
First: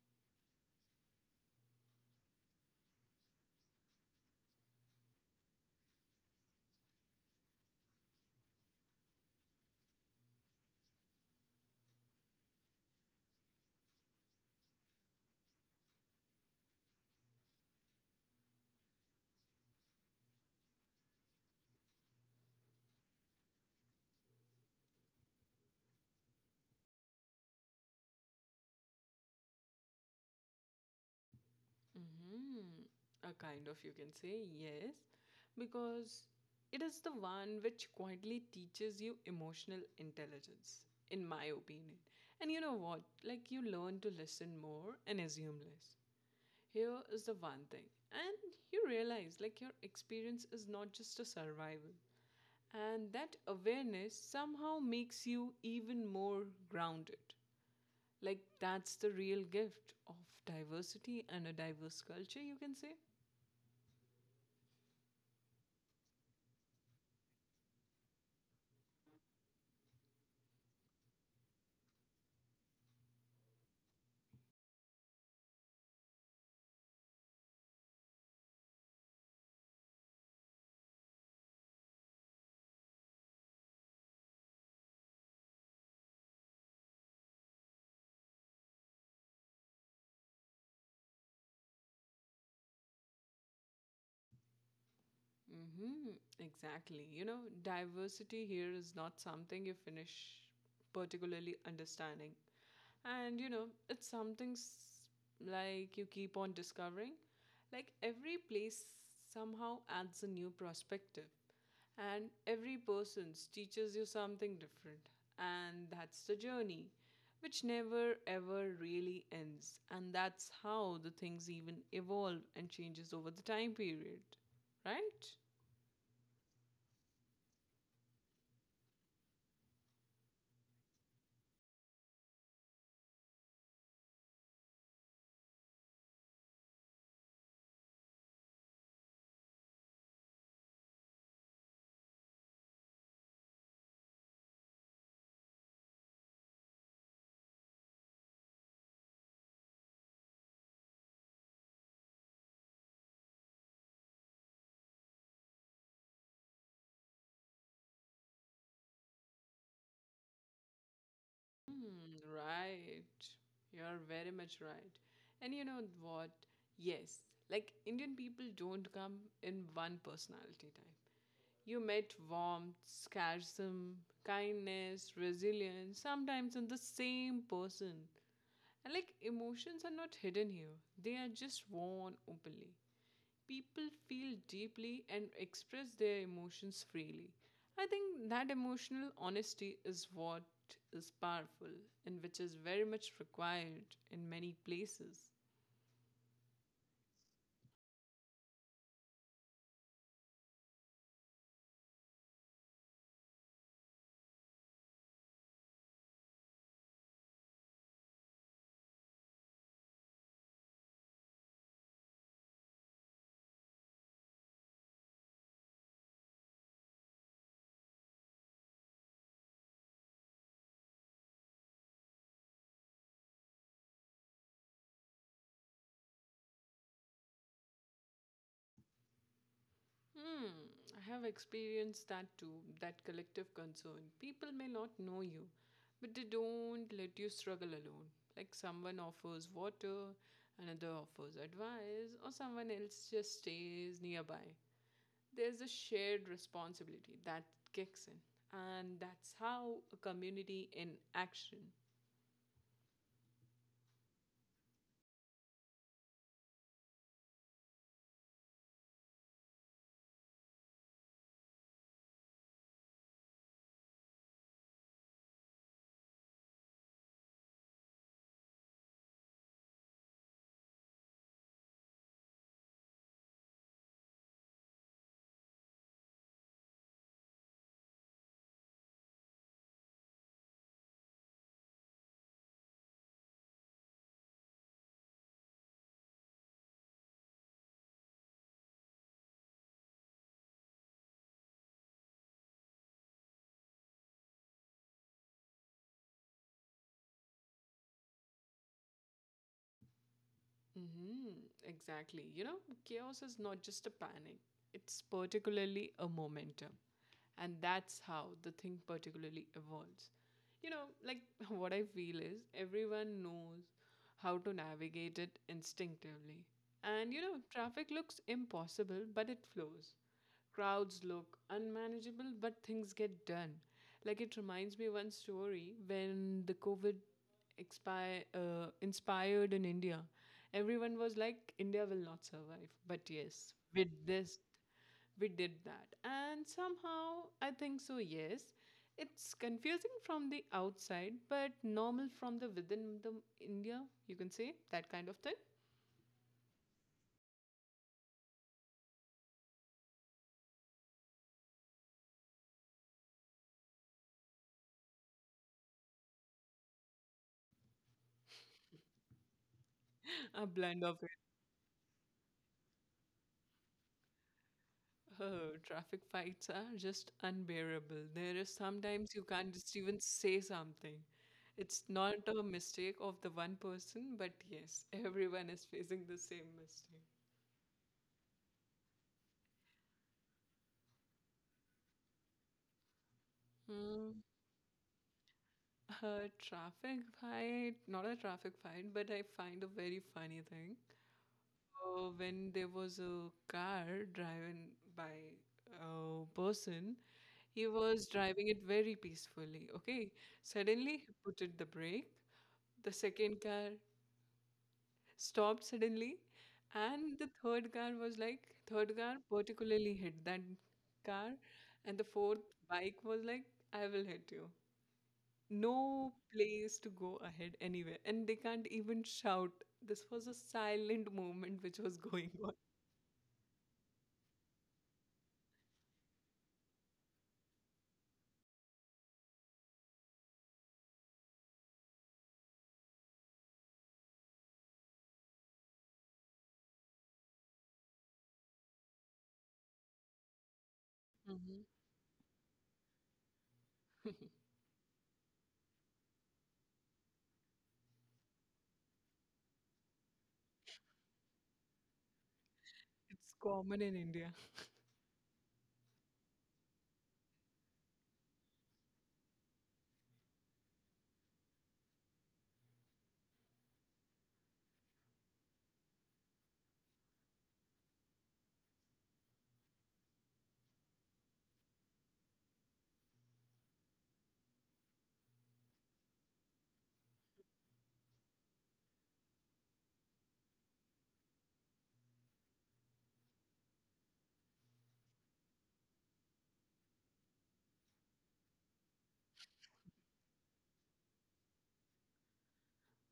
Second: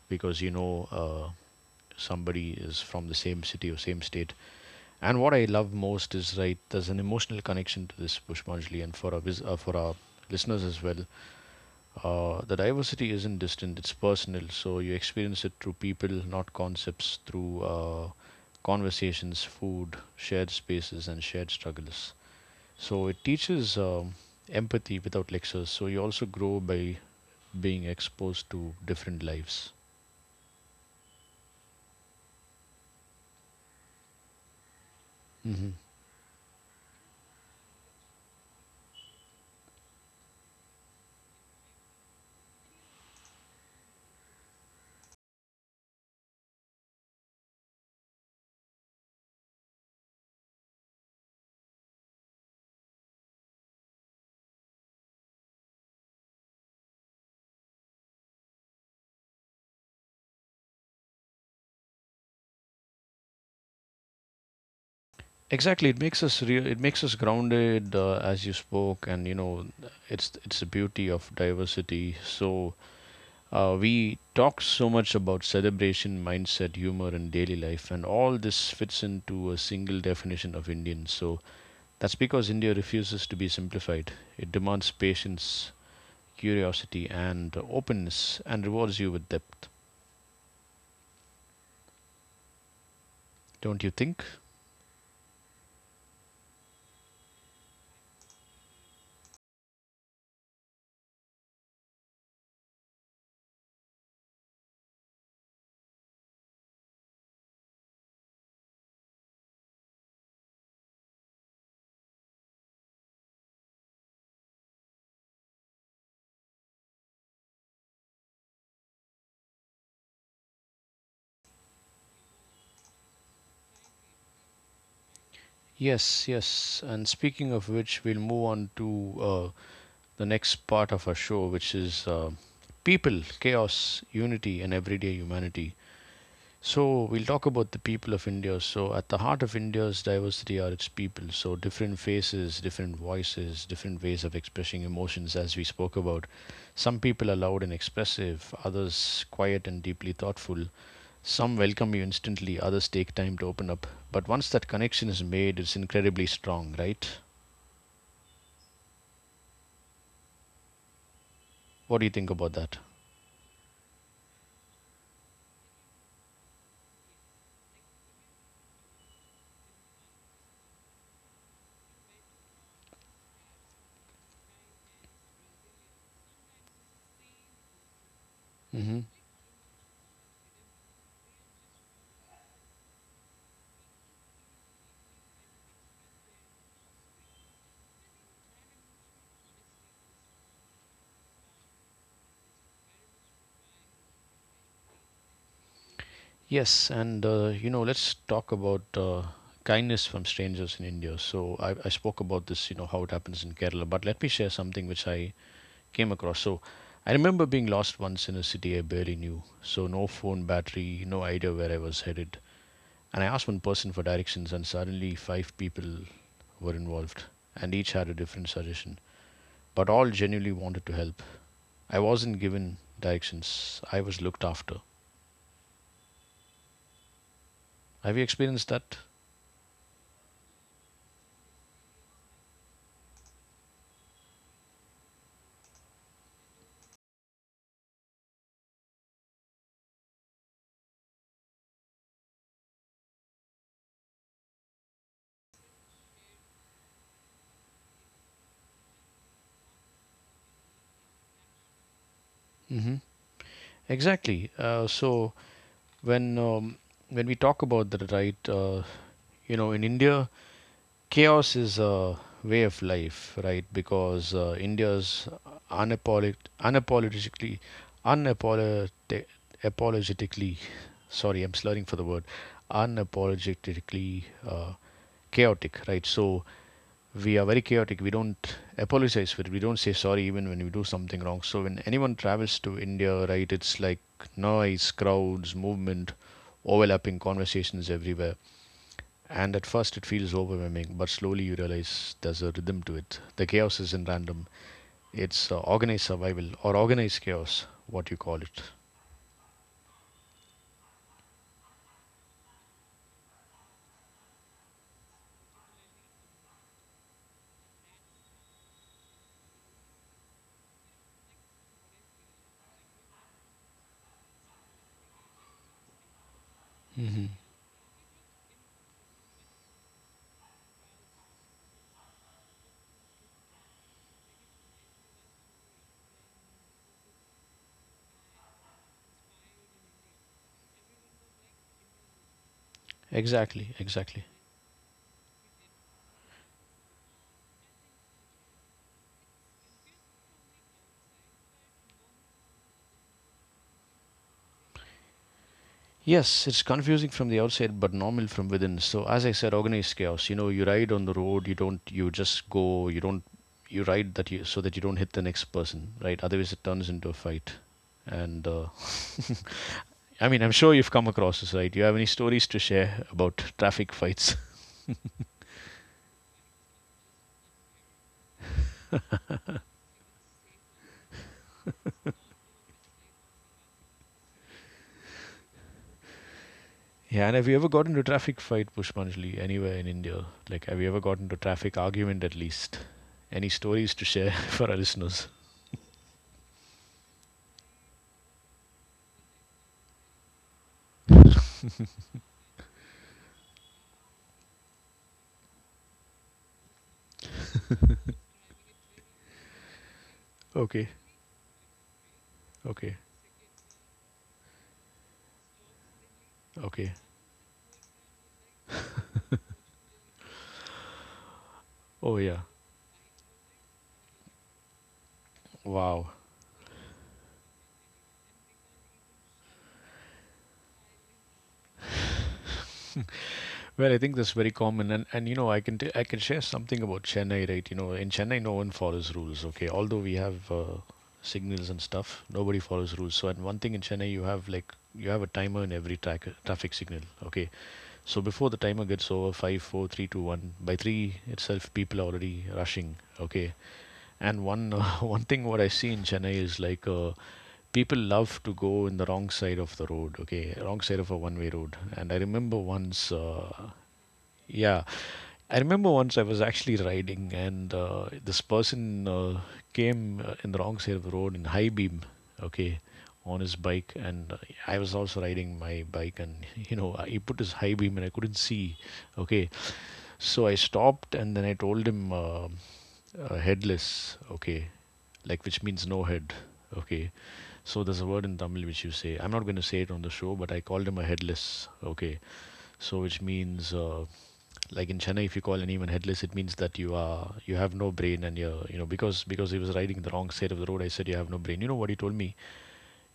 because you know uh, somebody is from the same city or same state. And what I love most is, right, there's an emotional connection to this, Pushpanjali, and for our, vis- uh, for our listeners as well. Uh, the diversity isn't distant, it's personal. So you experience it through people, not concepts, through uh, conversations, food, shared spaces, and shared struggles. So it teaches um, empathy without lectures. So you also grow by being exposed to different lives. Mm, a kind of, you can say, yes, Hmm. because it is the one which quietly teaches you emotional intelligence, in my opinion. And you know what? Like, you learn to listen more and assume less. Here is the one thing, and you realize like your experience is not just a survival, and that awareness somehow makes you even more grounded. Like that's the real gift of diversity and a diverse culture, you can say. Exactly, it makes us real. It makes us grounded, uh, as you spoke, and you know, it's it's the beauty of diversity. So Uh, we talk so much about celebration, mindset, humor, and daily life, and all this fits into a single definition of Indian. So that's because India refuses to be simplified. It demands patience, curiosity, and openness, and rewards you with depth. Don't you think? Mm-hmm, exactly. You know, diversity here is not something you finish particularly understanding. And, you know, it's something s- like you keep on discovering. Like every place somehow adds a new perspective, and every person teaches you something different. And that's the journey, which never ever really ends. And that's how the things even evolve and changes over the time period, right? Yes, yes. And speaking of which, we'll move on to uh, the next part of our show, which is uh, people, chaos, unity, and everyday humanity. So we'll talk about the people of India. So at the heart of India's diversity are its people. So different faces, different voices, different ways of expressing emotions, as we spoke about. Some people are loud and expressive, others quiet and deeply thoughtful. Some welcome you instantly, others take time to open up. But once that connection is made, it's incredibly strong, right? What do you Hmm, think about that? right. You're very much right. And you know what? Yes, like Indian people don't come in one personality type. You met warmth, sarcasm, kindness, resilience, sometimes in the same person. And Hmm. like emotions are not hidden here, they are just worn openly, people feel deeply and express their emotions freely. I think that emotional honesty is what is powerful and which is very much required in many places. Yes, and uh, you know, let's talk about uh, kindness from strangers in India. So I, I spoke about this, you know, how it happens in Kerala, but let me share something which I came across. So I remember being lost once in a city I barely knew. So no phone battery, no idea where I was headed. And I asked one person for directions, and suddenly five people were involved, and each had a different suggestion, but all genuinely wanted to help. I wasn't given directions, I was looked after. Have you experienced that? Hmm, I have experienced that too, that collective concern. People may not know you, but they don't let you struggle alone. Like someone offers water, another offers advice, or someone else just stays nearby. There's a shared responsibility that kicks in. And that's how a community in action. Hmm. Exactly. Uh, so when um, when we talk about that, right? Uh, you know, in India, chaos is a way of life, right? Because uh, India's unapolit unapologetically unapologetically apologetically sorry I'm slurring for the word unapologetically uh, chaotic, right? So we are very chaotic. We don't apologize for it. We don't say sorry even when we do something wrong. So when anyone travels to India, right, it's like noise, crowds, movement, overlapping conversations everywhere. And at first it feels overwhelming, but slowly you realize there's a rhythm to it. The chaos isn't random. It's uh, organized survival, or organized chaos, what you call it. Mm-hmm, exactly. You know, chaos is not just a panic, it's particularly a momentum. And that's how the thing particularly evolves. You know, like what I feel is everyone knows how to navigate it instinctively. And you Hmm know, traffic looks impossible, but it flows. Crowds look unmanageable, but things get done. Like it reminds me one story when the COVID expire, uh, inspired in India. Everyone was like, India will not survive. But yes, Exactly, with exactly. this, we did that. And somehow, I think so, yes. It's confusing from the outside, but normal from the within the India, you can say that kind of thing. Yes, it's confusing from the outside, but normal from within. So, as I said, organized chaos. You know, you ride on the road. You don't. You just go. You don't. You ride that you so that you don't hit the next person, right? Otherwise, it turns into a fight. And uh, I mean, A I'm sure blend you've of come it. across this, right? Do you have any stories to share about traffic fights? Oh, traffic fights are just unbearable. There is sometimes you can't just even say something. It's not a mistake of the one person, but yes, everyone is facing the same Yeah, and have you ever got into a traffic fight, Pushpanjali, anywhere in India? Like, have you ever got into a traffic argument at least? Any stories to mistake. share for our listeners? A traffic fight, not a traffic fight, but I find a very funny thing. Uh, when there was a car driven by a person, he was driving it very peacefully. Okay, Okay, suddenly he put it the brake. The okay, second car stopped suddenly, okay. and the third car was like, third car particularly hit that car, and the Oh fourth yeah. bike was like, "I will hit you." Wow. No place to go ahead anywhere, and they can't even shout. This was a silent movement which was going on. Well, I think that's very common, and and you know, I can t- I can share something about Chennai, right? You know, in Chennai, no one follows rules. Okay, although we have uh, signals and stuff, nobody follows rules. So, and one thing in Chennai, you have like you have a timer in every track, traffic signal. Okay, so before the timer gets over, five, four, three, two, one. By three Mhm. itself, people are already rushing. Okay, and one uh, one thing what I see in Chennai is like uh, people love to go in the wrong side of the road. Okay, wrong side of a one-way road. And I remember once, It's uh, common in India. yeah, I remember once I was actually riding, and uh, this person uh, came uh, in the wrong side of the road in high beam, okay, on his bike. And uh, I was also riding my bike, and you know, he put his high beam, and I couldn't see, okay. So I stopped, and then I told him, uh, uh, headless, okay, like which means no head, okay. So there's a word in Tamil which you say. I'm not going to say it on the show, but I called him a headless, okay. So which means uh, like in Chennai, if you call anyone headless, it means that you are you have no brain, and you're you know, because because he was riding the wrong side of the road. I said you have no brain. You know what he told me?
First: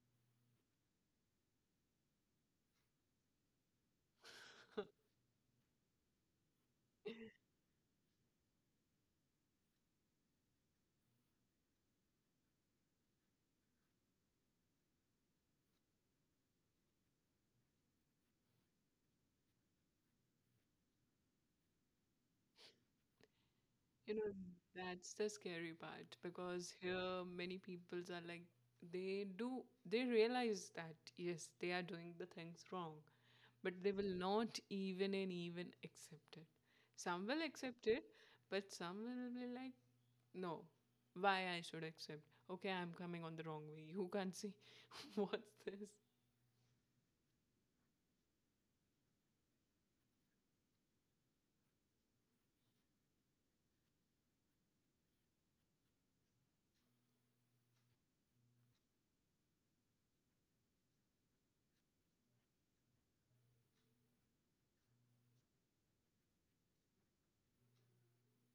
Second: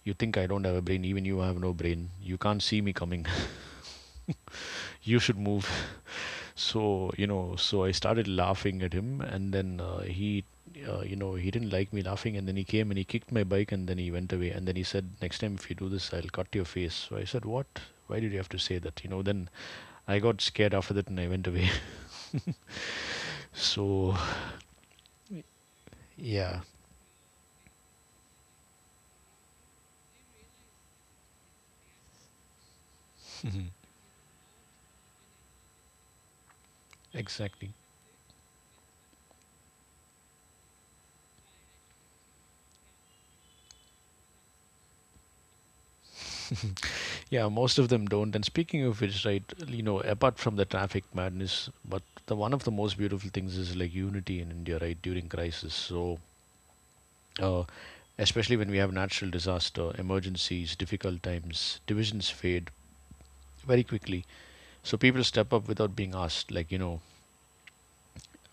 You think I don't have a brain? Even you have no brain. You can't see me coming. You should move. So you know. So I started laughing at him, and then uh, he. Uh, you know, he didn't like me laughing, and then he came and he kicked my bike, and then he went away, and then he said, next time if you do this, I'll cut your face. So I said, what, why did you have to say that, you know? Then I got scared after that and I went away. You So know, that's the scary part yeah, because here many peoples are like, they do they realize that yes, they are doing the things wrong, but they will not even and even accept it. Some will exactly. accept it, but some will be like, no. Why I should accept? Okay, I'm coming on the wrong way. You can't see. What's this? Yeah, most of them don't. And speaking of which, right, you know, apart from the traffic madness, but the one of the most beautiful things is like unity in India, right, during crisis. So, uh, especially when we have natural disaster, emergencies, difficult times, divisions fade very quickly. So people step up without being asked. Like, you know,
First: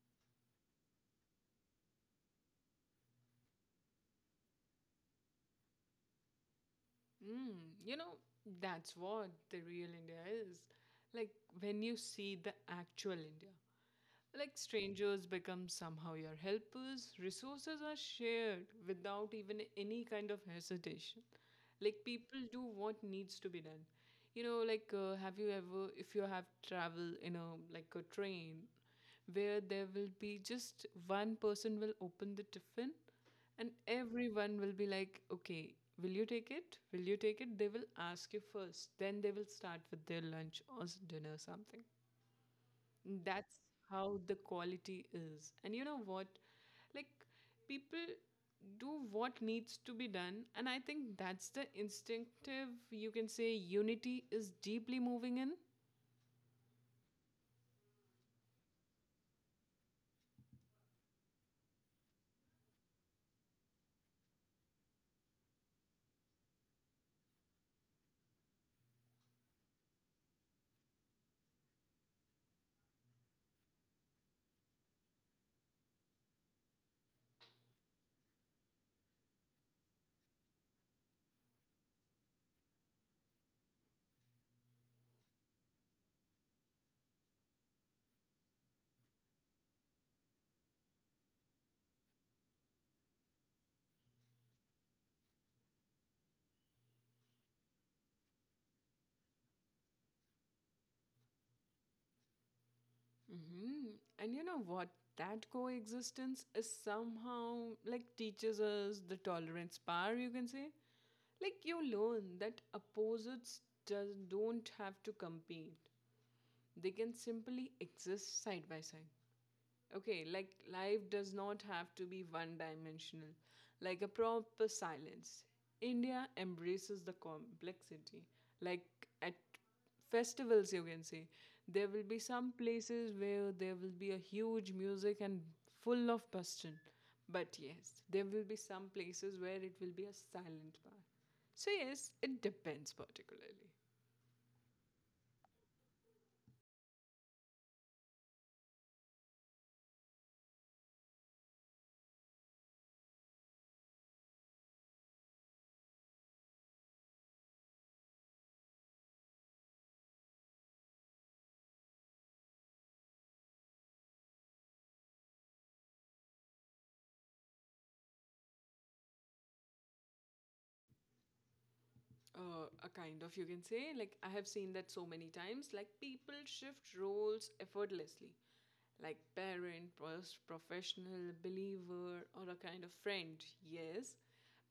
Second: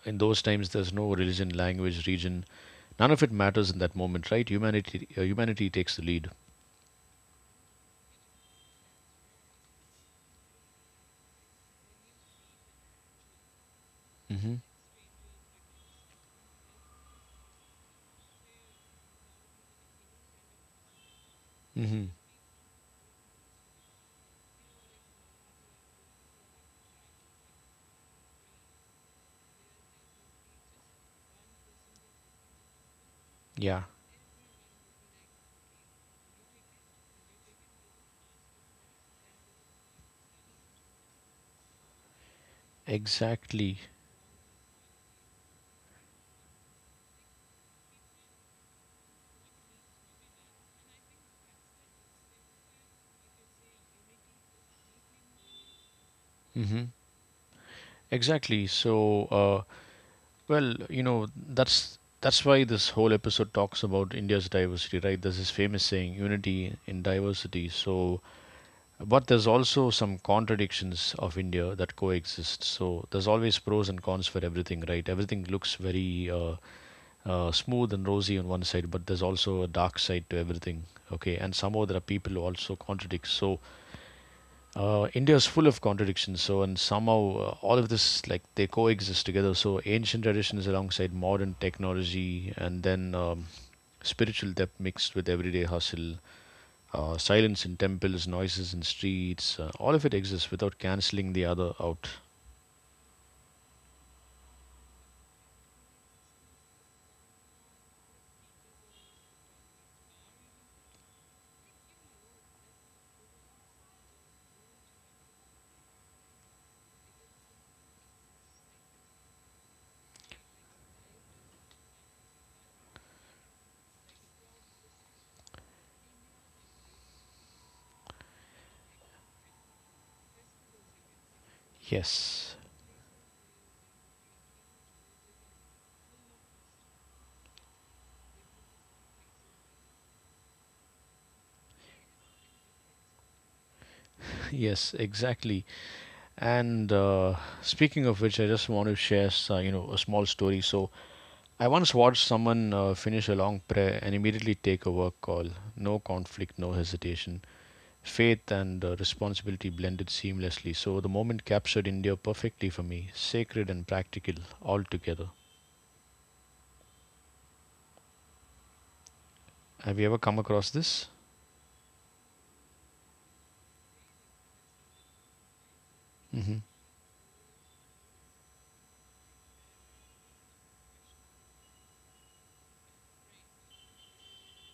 in those times, there's no religion, language, region. None of it matters in that moment, right? Humanity, uh, humanity takes the lead. Mm, you know, that's what the real India is. Like when you see the actual India, Mm-hmm. like strangers become somehow your helpers, resources are shared without even any kind of hesitation. Like Mm-hmm. people do what needs to be done. You know, like uh, have you ever, if you have travel in a like a train, where there will be just one person will open the tiffin, and Yeah, everyone will be like, okay, will you take it? Will you take it? They will ask you first. Then they will start with their lunch or s- dinner something. That's exactly. how the quality is. And you know what? Like, people do what needs to be done. And I think that's the instinctive, you can say, unity is deeply moving in. Exactly. So, uh, well, you know, that's that's why this whole episode talks about India's diversity, right? There's this famous saying, unity in diversity. So, but there's also some contradictions of India that coexist. So, there's always pros and cons for everything, right? Everything looks very uh, uh, smooth and rosy on one side, but there's also a dark side to everything. Okay, and somehow there are people who also contradict. So, uh, India is full of contradictions, so and somehow uh, all of this like they coexist together. So ancient traditions alongside modern technology, and then um, spiritual depth mixed with everyday hustle, uh, silence in temples, noises in streets. Uh, all of it exists without canceling the other out. Hmm. And you know what? That coexistence is somehow like teaches us the tolerance power, you can say. Like, you learn that opposites does, don't have to compete, they can simply exist side by side. Okay, like life does not have to be one dimensional, like a proper silence. India embraces the complexity. Like at festivals, you can say, there will be Yes, some places where there will be a huge music and full of passion. But yes, there will be some places where it will be a silent bar. So, yes, it depends particularly. yes, exactly. And uh, speaking of which, I just want to share, s- uh, you know, a small story. So I once watched someone uh, finish a long prayer and immediately take a work call. No conflict, no hesitation. Faith and uh, responsibility blended seamlessly. So the moment captured India perfectly for me, sacred and practical all together. Have you ever come across this? uh, a kind of you can say, like, I have seen that so many times, like people Hmm. shift roles effortlessly, like parent, pros- professional believer or a kind of friend. Yes,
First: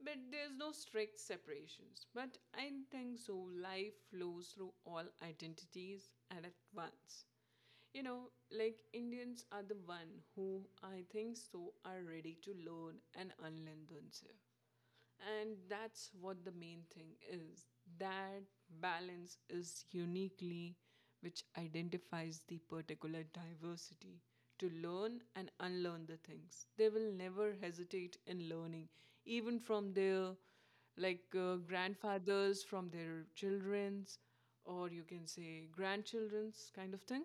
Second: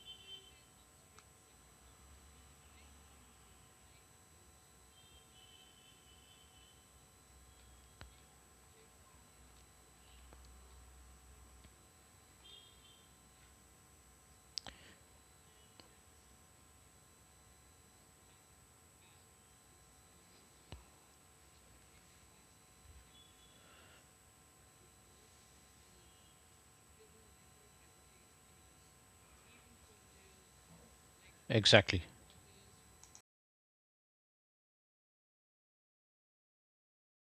but there's no strict separations, but I think so life flows through all identities and at once, you know. Like Indians are the one who I think so are ready to learn and unlearn themselves, and that's what the main thing is. That balance is uniquely which identifies the particular diversity, to learn and unlearn the things. They will never hesitate in learning, even from their like uh, Exactly. grandfathers, from their children's, or you can say grandchildren's kind of thing.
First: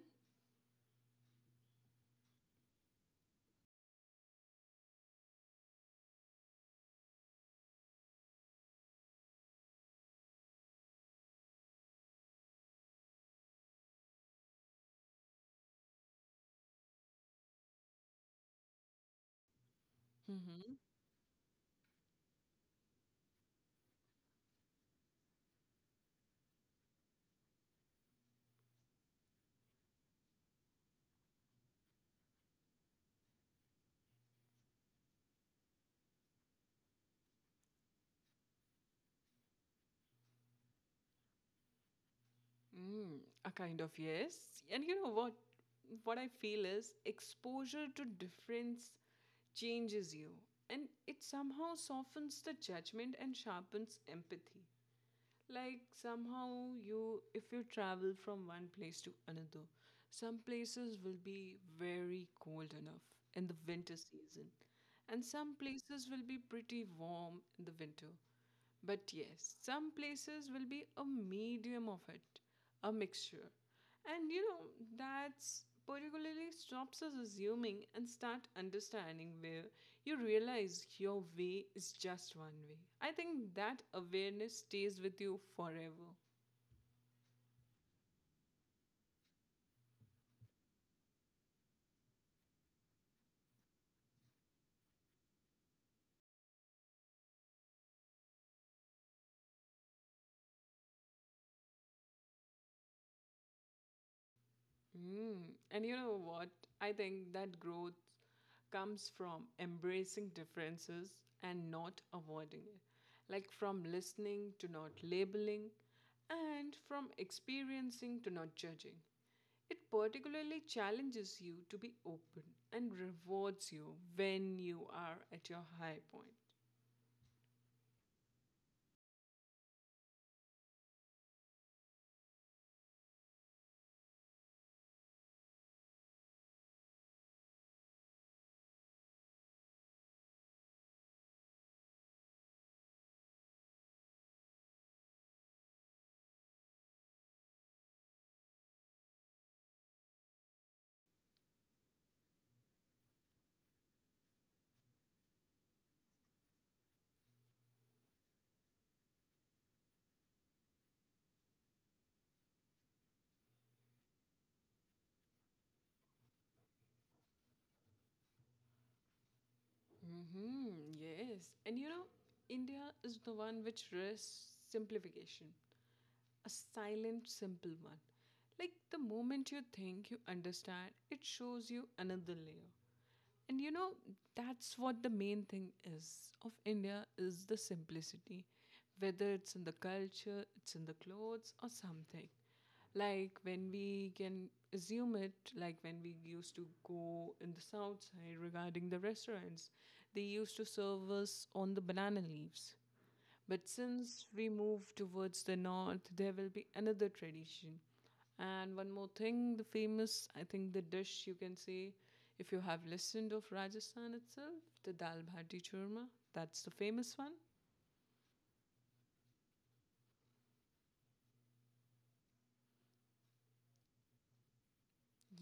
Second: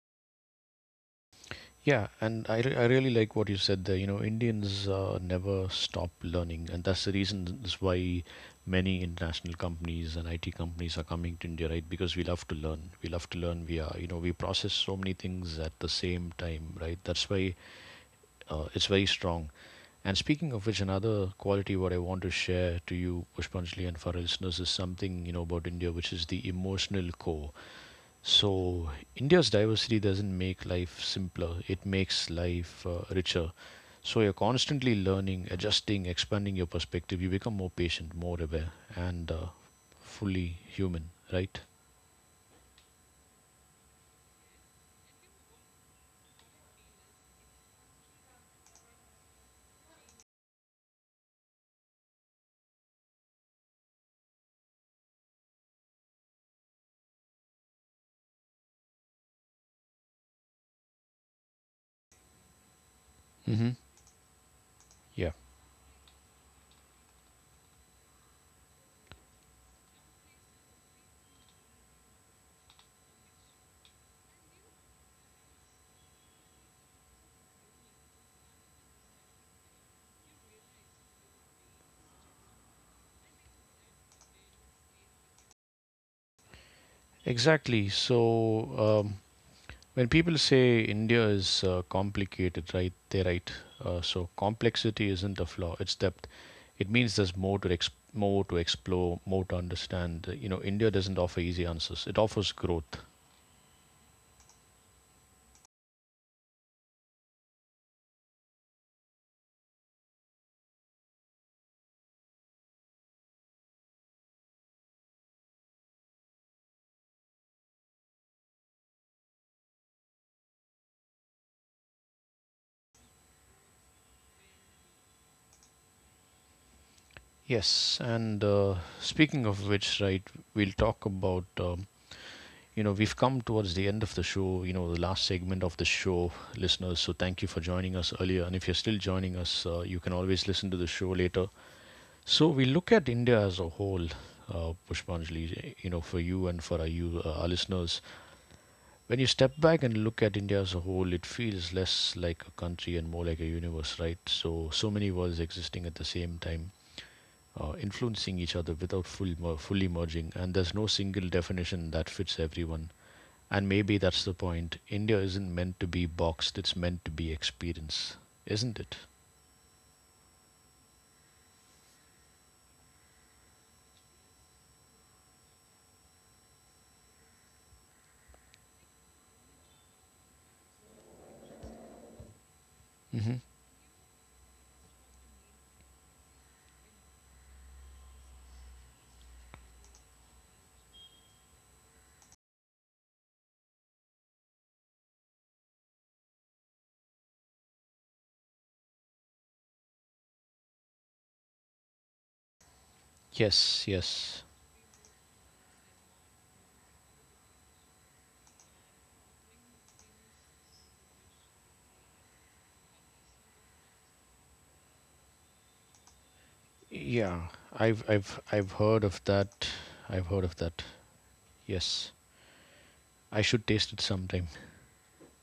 Yeah, and I, re- I really like what you said there. You know, Indians uh, never stop learning, and that's the reason is why many international companies and I T companies are coming to India, right? Because we love to learn. We love to learn. We are, you know, we process so many things at the same time, right? That's why uh, it's very strong. And speaking of which, another quality what I want to share to you, Pushpanjali, and for our listeners is something you know about India, which is the emotional core. So, India's diversity doesn't make life simpler, it makes life uh, richer. So, you're constantly learning, adjusting, expanding your perspective. You become more patient, more aware, and uh, fully human, right? Mm, a kind of yes. And you know what? What I feel is exposure to difference changes you, and it somehow softens the judgment and sharpens empathy. Like somehow you, if you travel from one place to another, some places will be very cold enough in the Hmm. winter season, and Yeah, some places will be pretty warm in the winter. But yes, some places will be a medium of it, a mixture. And you know, that's particularly stops us assuming and start understanding where you realize your way is just one way. I think that awareness stays with you forever. exactly. So, um, when people say India is uh, complicated, right? They're right. Uh, so complexity isn't a flaw; it's depth. It means there's more to exp- more to explore, more to understand. You know, India doesn't offer easy answers. It offers growth. Mm. And you know what? I think that growth comes from embracing differences and not avoiding it, like from listening to not labeling, and from experiencing to not judging. It particularly challenges you to be open and rewards you when you are at your high point. Yes, and uh, speaking of which, right, we'll talk about. Um, you know, we've come towards the end of the show. You know, the last segment of the show, listeners. So thank you for joining us earlier, and if you're still joining us, uh, you can always listen to the show later. So we look at India as a whole, uh, Pushpanjali, you know, for you and for our, you, uh, our listeners. When you step back and look at India as a whole, it feels less like a country and more like a universe, right? So, so many worlds existing at the same time, uh, influencing each other without full, mer- fully merging. And there's no single definition that fits everyone. And maybe that's the point. India isn't meant to be boxed, it's meant to be experienced, isn't it? Mm-hmm, yes. And you know, India is the one which rests simplification, a silent, simple one. Like the moment you think you understand, it shows you another layer. Hmm. And you know, that's what the main thing is of India is the simplicity, whether it's in the culture, it's in the clothes or something. Like when we can assume it, like when we used to go in the south side regarding the restaurants, they used to serve us on the banana leaves, Yes, but yes. since we move towards the north, there will be another tradition. And one more thing, the famous, I think the dish you can say, if you have listened of Rajasthan itself, the dal bhati churma, that's the famous one. Yeah, I've I've I've heard of that. I've heard of that. Yes, I should taste it sometime.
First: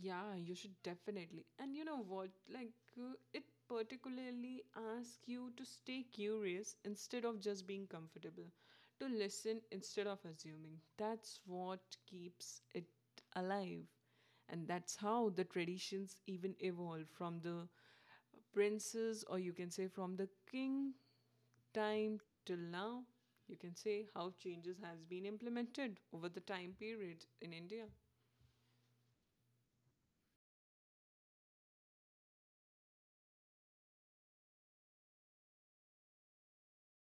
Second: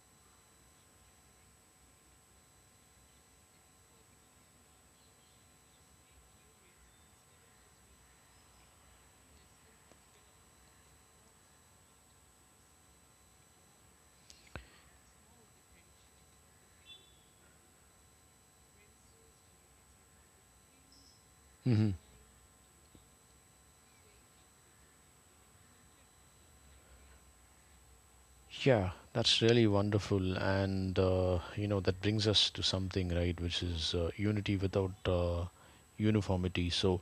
Yeah, you should definitely. And you know what? Like uh, it particularly asks you to stay curious instead of just being comfortable, to listen instead of assuming. That's what keeps it alive, and that's how the traditions even evolve from the princes, or you can say, from the king Hmm. time till now. You can say how changes has been implemented over the time period in India. Yeah, that's really wonderful, and uh, you know, that brings us to something, right, which is uh, unity without uh, uniformity. So,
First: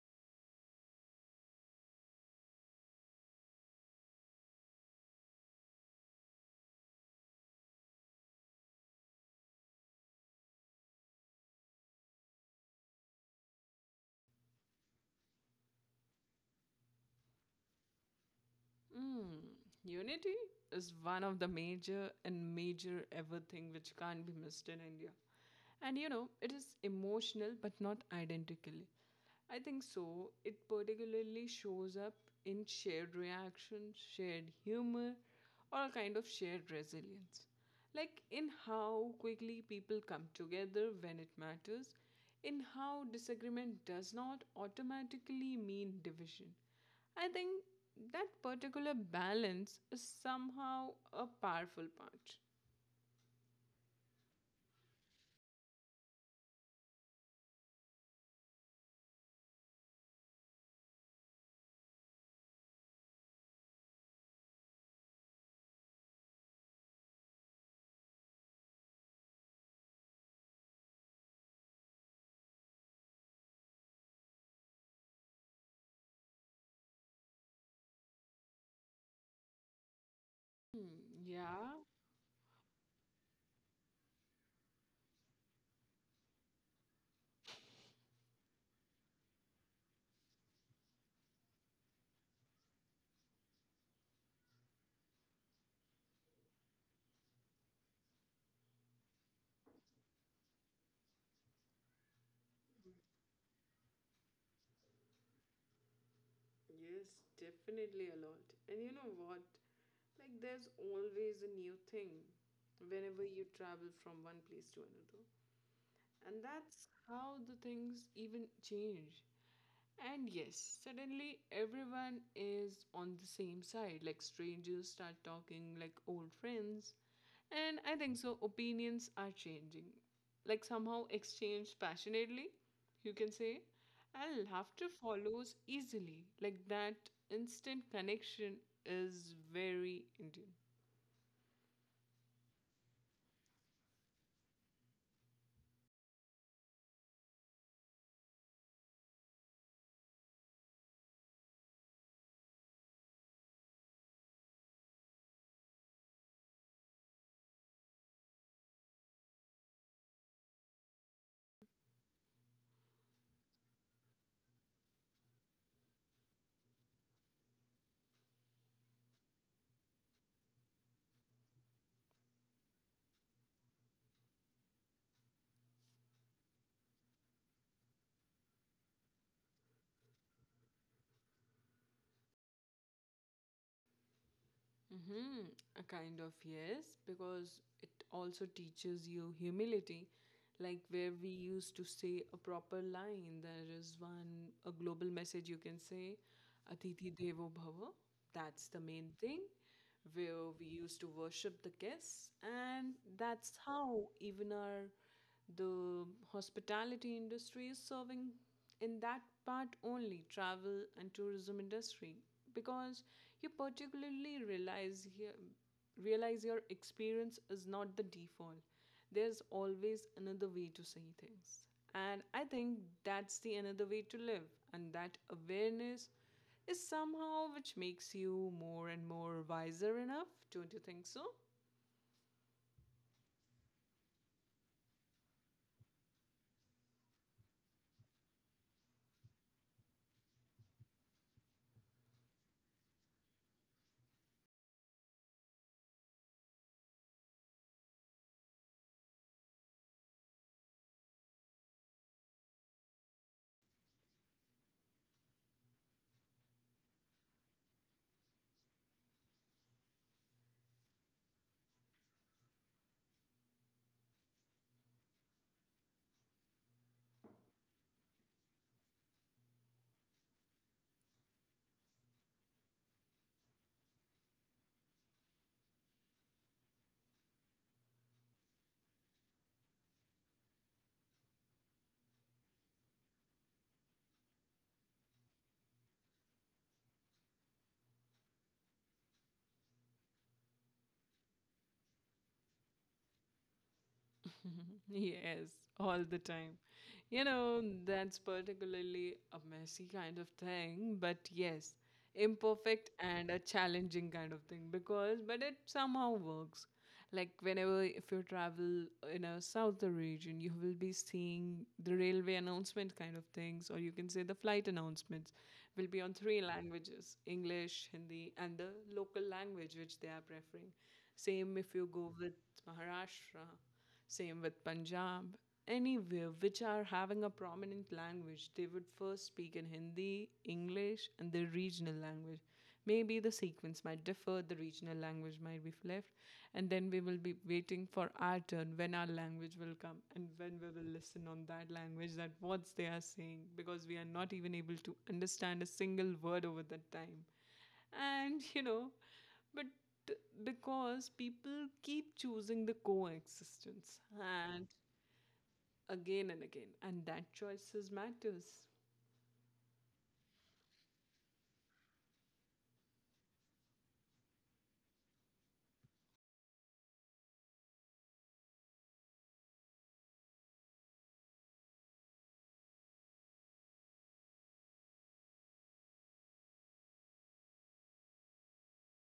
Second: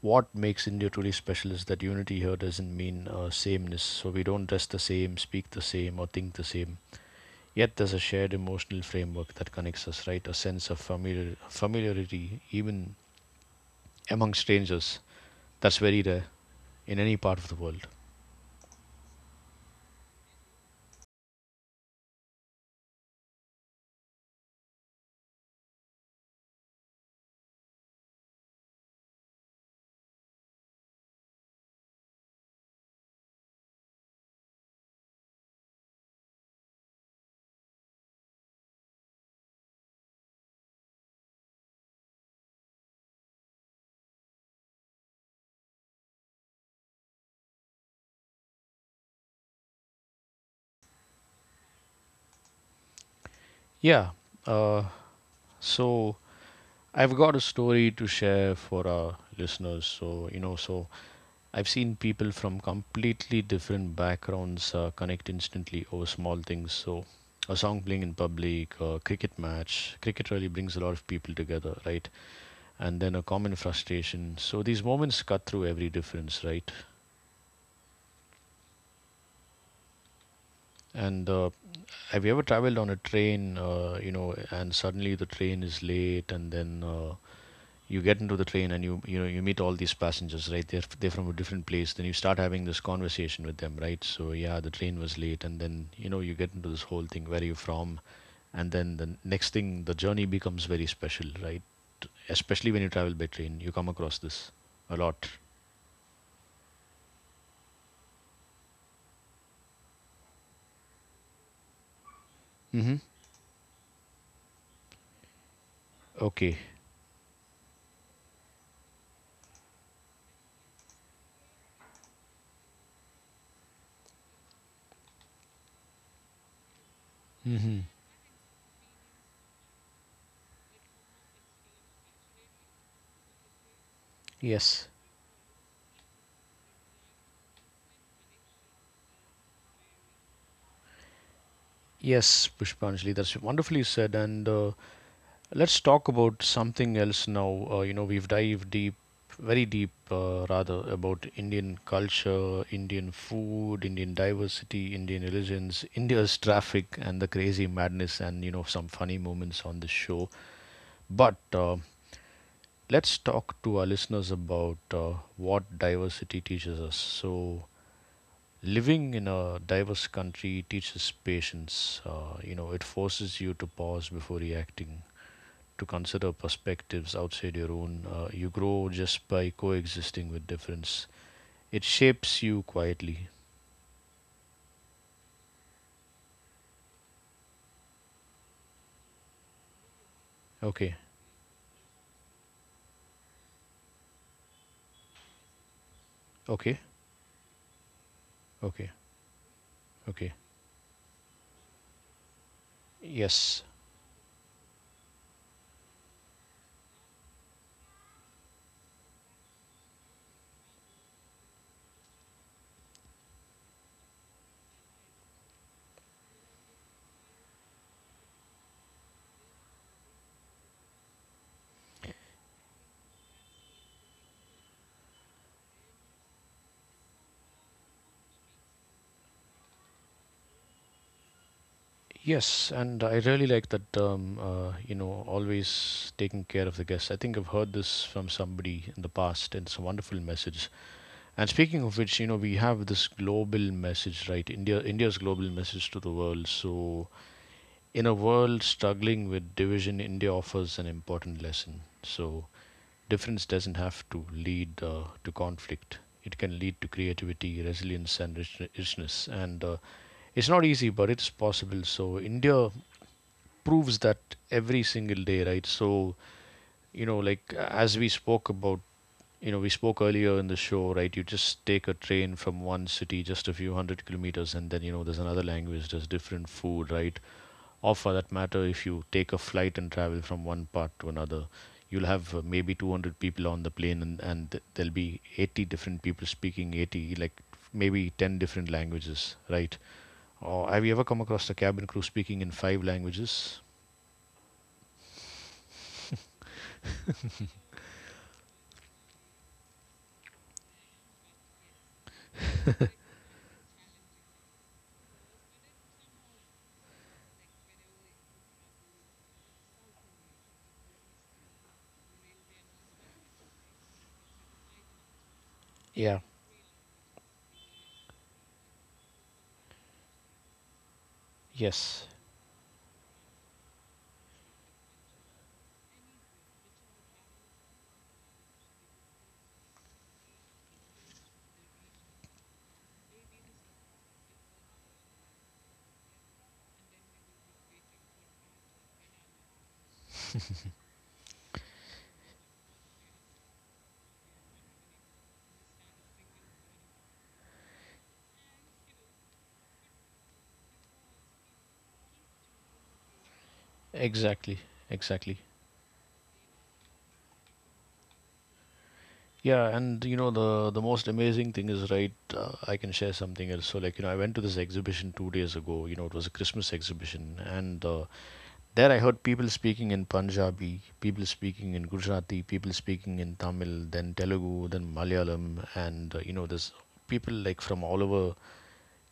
what makes India truly special is that unity here doesn't mean uh, sameness. So we don't dress the same, speak the same, or think the same. Yet there's a shared emotional framework that connects us, right? A sense of familiar familiarity, even among strangers. That's very rare in any part of the world. Mm. Unity is one of the major and major ever thing which can't be missed in India. And you know, it is emotional but not identically, I think so. It particularly shows up in shared reactions, shared humor, or a kind of shared resilience. Like in how quickly people come together when it matters, in how disagreement does not automatically mean division. I think that particular balance is somehow a powerful part. Yeah. Uh, so I've got a story to share for our listeners. So, you know, so I've seen people from completely different backgrounds uh, connect instantly over small things. So, a song playing in public, a cricket match, cricket really brings a lot of people together, right? And then a common frustration. So, these moments cut through every difference, right? Hmm, And uh, yeah. have you ever traveled on a train, uh, you know, and suddenly the train is late, and then uh, you get into the train and you you know you meet all these passengers, right? they're they're from a different place, then you start having this conversation with them, right? So yeah, the train was late, and then you know you get into this whole thing, where are you from? And then the next thing, the journey becomes very special, right? Especially when you travel by train you come across this a lot. Yes, definitely a lot. And you know what? Like there's always a new thing Mm-hmm. whenever you travel from one place to another. And Okay. that's how the things even change. And yes, suddenly everyone is on the same side. Like strangers start talking like old friends. Mm-hmm. And I think so, opinions are changing. Like somehow exchanged passionately, you can say. And Yes. laughter follows easily. Like that instant connection is very Indian. Yes, Pushpanjali, that's wonderfully said, and uh, let's talk about something else now. Uh, you know, we've dived deep, very deep, uh, rather, about Indian culture, Indian food, Indian diversity, Indian religions, India's traffic, and the crazy madness, and, you know, some funny moments on the show. But uh, let's talk to our listeners about uh, what diversity teaches us. So, living in a diverse country teaches patience. Uh, you know, it forces you to pause before reacting to consider perspectives outside your own. Uh, you grow just by coexisting with difference. It shapes you quietly. Mm-hmm. A kind of yes, because it also teaches you humility. Like Okay, where we used to say a proper line, there is one a global message you can say, okay, Atiti Devo Bhava. That's the okay, main thing. okay. Where we used to worship the guests, and that's Yes, how even our the hospitality industry is serving in that part only, travel and tourism industry, because you particularly realize here, realize your experience is not the default. There's always another way to see things, and I think that's the another way to live. And that awareness is somehow which makes you more and more wiser enough, don't you think so? yes, and I really like that term. uh, you know, Always taking care of the guests. I think I've heard this from somebody in the past, and it's a wonderful message. And speaking of which, you know, we have this global message, right? India, India's global message to the world. So in a world struggling with division, India offers an important lesson. So, difference doesn't have to lead uh, to conflict. It can lead to creativity, resilience, and rich- richness. And uh, it's not easy, but it's possible. So, India proves that every single day, right? So, you know, like as we spoke about, you know, we spoke earlier in the show, right? You just take a train from one city just a few hundred kilometers, and then, you know, there's another language, there's different food, right? Or for that matter, if you take a flight and travel from one part to another, you'll have uh, maybe two hundred people on the plane, and, and there'll be eighty different people speaking eighty, like maybe ten different languages, right? Or have you ever come across the cabin crew speaking in five languages? Yes, all the time. You know, that's particularly a messy kind of thing, but yes, imperfect and a challenging kind of thing because, but it somehow works. Like, whenever if you travel in a southern region, you will be seeing the railway announcement kind of things, or you can say the flight announcements will be on Yeah. three languages: English, Hindi, and the local language which they are preferring. Same if you Yes. go with Maharashtra, same with Punjab. Anywhere which are having a prominent language, they would first speak in Hindi, English, and their regional language. Maybe the sequence might differ, the regional language might be left, and then we will be waiting for our turn when our language will come and when we will listen on that language, that what they are saying, because we are not even able to understand a single word over that time. And you know, but because people keep choosing the coexistence Exactly. and Exactly. again and again, and that choices matters. Yeah, and you know, the the most amazing thing is, right, uh, I can share something else. So like, you know, I went to this exhibition two days ago. You know, it was a Christmas exhibition, and uh, there, I heard people speaking in Punjabi, people speaking in Gujarati, people speaking in Tamil, then Telugu, then Malayalam, and uh, you know, there's people like from all over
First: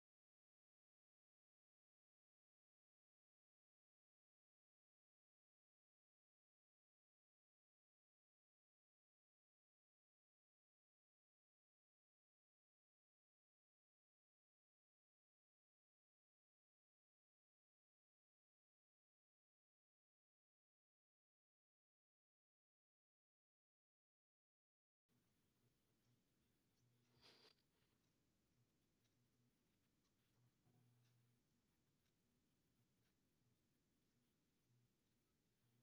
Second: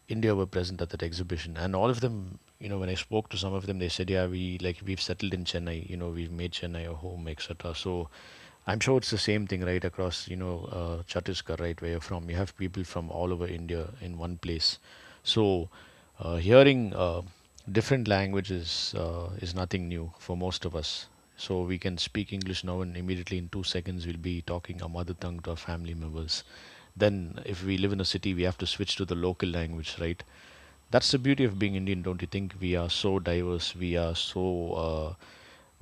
India were present at that exhibition, and all of them, you know, when I spoke to some of them, they said, "Yeah, we like we've settled in Chennai. You know, we've made Chennai a home, et cetera" So, I'm sure it's the same thing, right, across you know uh, Chhattisgarh, right, where you're from. You have people from all over India in one place. So, uh, hearing uh, different languages uh, is nothing new for most of us. So we can speak English now, and immediately in two seconds we'll be talking our mother tongue to our family members. Then if we live in a city, we have to switch to the local language, right? That's the beauty of being Indian. Don't you think? We are so diverse, we are so uh,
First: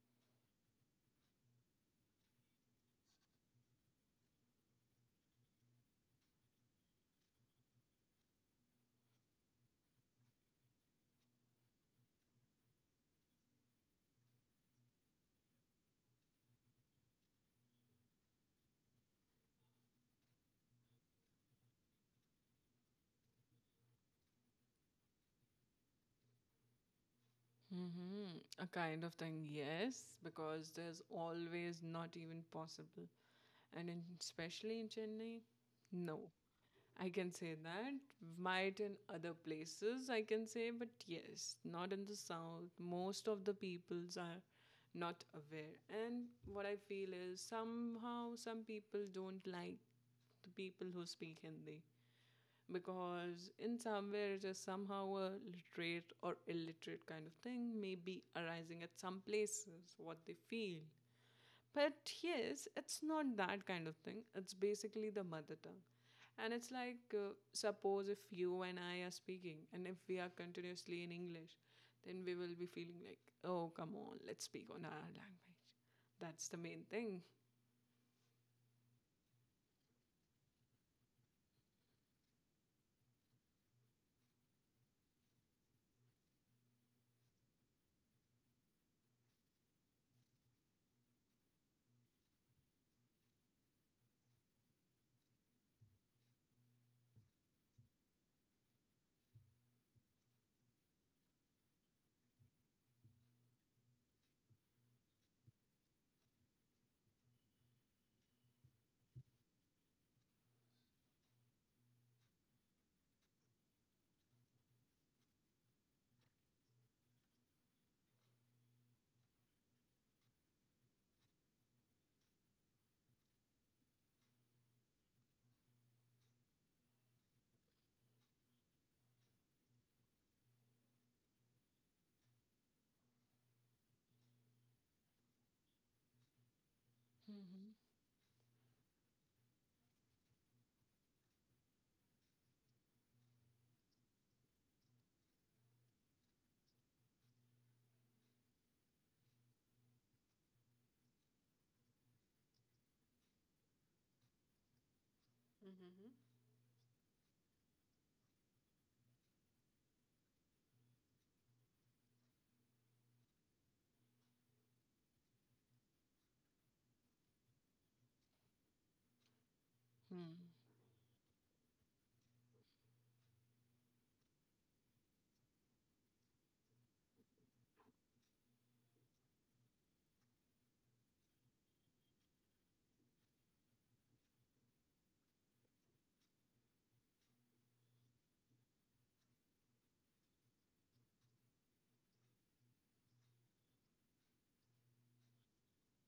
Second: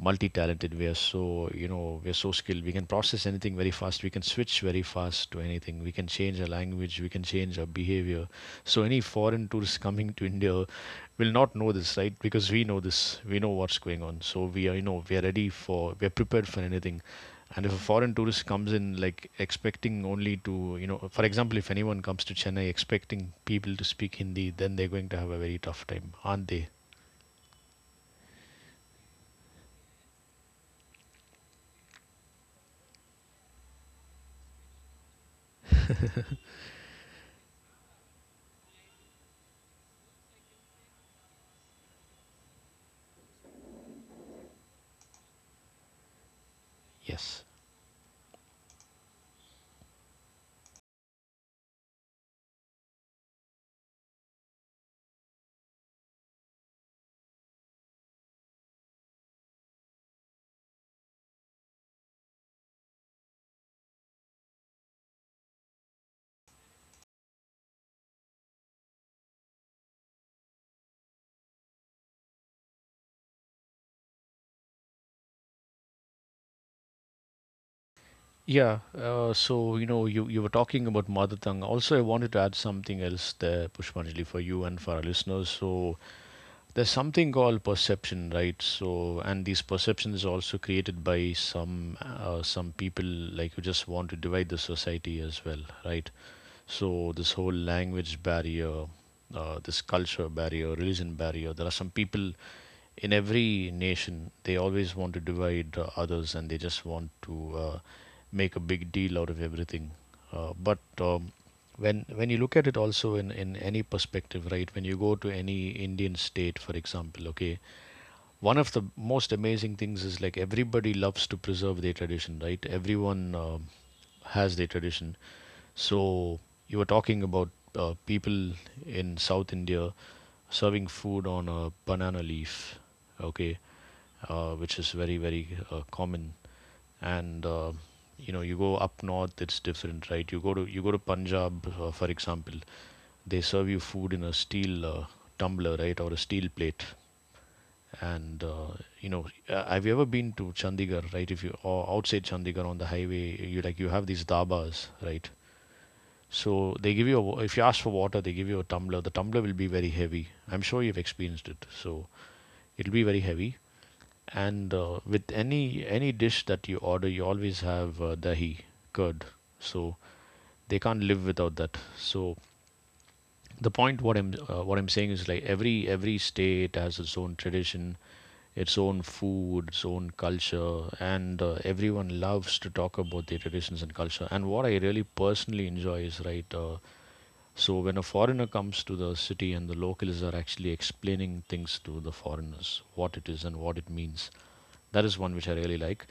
multi-talented, we are so, you know, we are so skilled. We can process anything very fast, we can switch very fast to anything, we can change our language, we can change our behavior. So any foreign tourist coming to India will not know this, right? Because we know this, we know what's going on, so we are, you know, we are ready for, we are prepared for anything. And if a foreign tourist comes in, like expecting only to, you know, for example, if anyone comes to Chennai expecting people to speak Hindi, then they're going to have a very tough time, aren't they? Mm-hmm. A kind of thing, yes, because there's always not even possible and in, especially in Chennai, no. I can say that. Might in other places, I can say, but yes, not in the south. Most of the peoples are not aware. And what I feel is Yes. somehow some people don't like the people who speak Hindi, because in somewhere it is somehow a literate or illiterate kind of thing may be arising at some places what they feel, but yes, it's not that kind of thing. It's basically the mother tongue. And it's like, uh, suppose if you and I are speaking, and if we are continuously in English, then we will be feeling like, oh, come on, let's speak on our language. That's the main thing. Yeah. Uh, so you know, you you were talking about mother tongue. Also, I wanted to add something else there, Pushpanjali, for you and for our listeners. So there's something called perception, right? So, and these perceptions is also created by some uh, some people like who just want to divide the society as well, right? So this whole language barrier, uh, this culture barrier, religion barrier, there are some people in every nation, they always want to divide uh, others, and they just want to uh, make a big deal out of everything. Uh, but um, when when you look at it also in, in any perspective, right? When you go to any Indian state, for example, okay, one of the most amazing things is like everybody loves to preserve their tradition, right? Everyone um has their tradition. So you were talking about uh, people in South India serving food on a banana leaf, okay, uh, which is very very uh, common. And uh, Hmm. you know, you go up north, it's different, right? You go to, you go to Punjab, uh, for example, they serve you food in a steel uh, tumbler, right, or a steel plate, and uh, you know, uh, have you ever been to Chandigarh, right? If you, or outside Chandigarh on the highway, you like, you have these dabas, right? So they give you a, wa- if you ask for water, they give you a tumbler. The tumbler will be very heavy. I'm sure you've experienced it. So it'll be very heavy. And uh, with any any dish that you order, you always have uh, dahi, curd. So Mm-hmm. they can't live without that. So the point what I'm uh, what I'm saying is like every every state has its own tradition, its own food, its own culture, and uh, everyone loves to talk about their traditions and culture. And what I really personally enjoy is, right. Uh, so when a foreigner comes to the city and the locals are actually explaining things to the foreigners, what it is and what it means, that is one which I really like.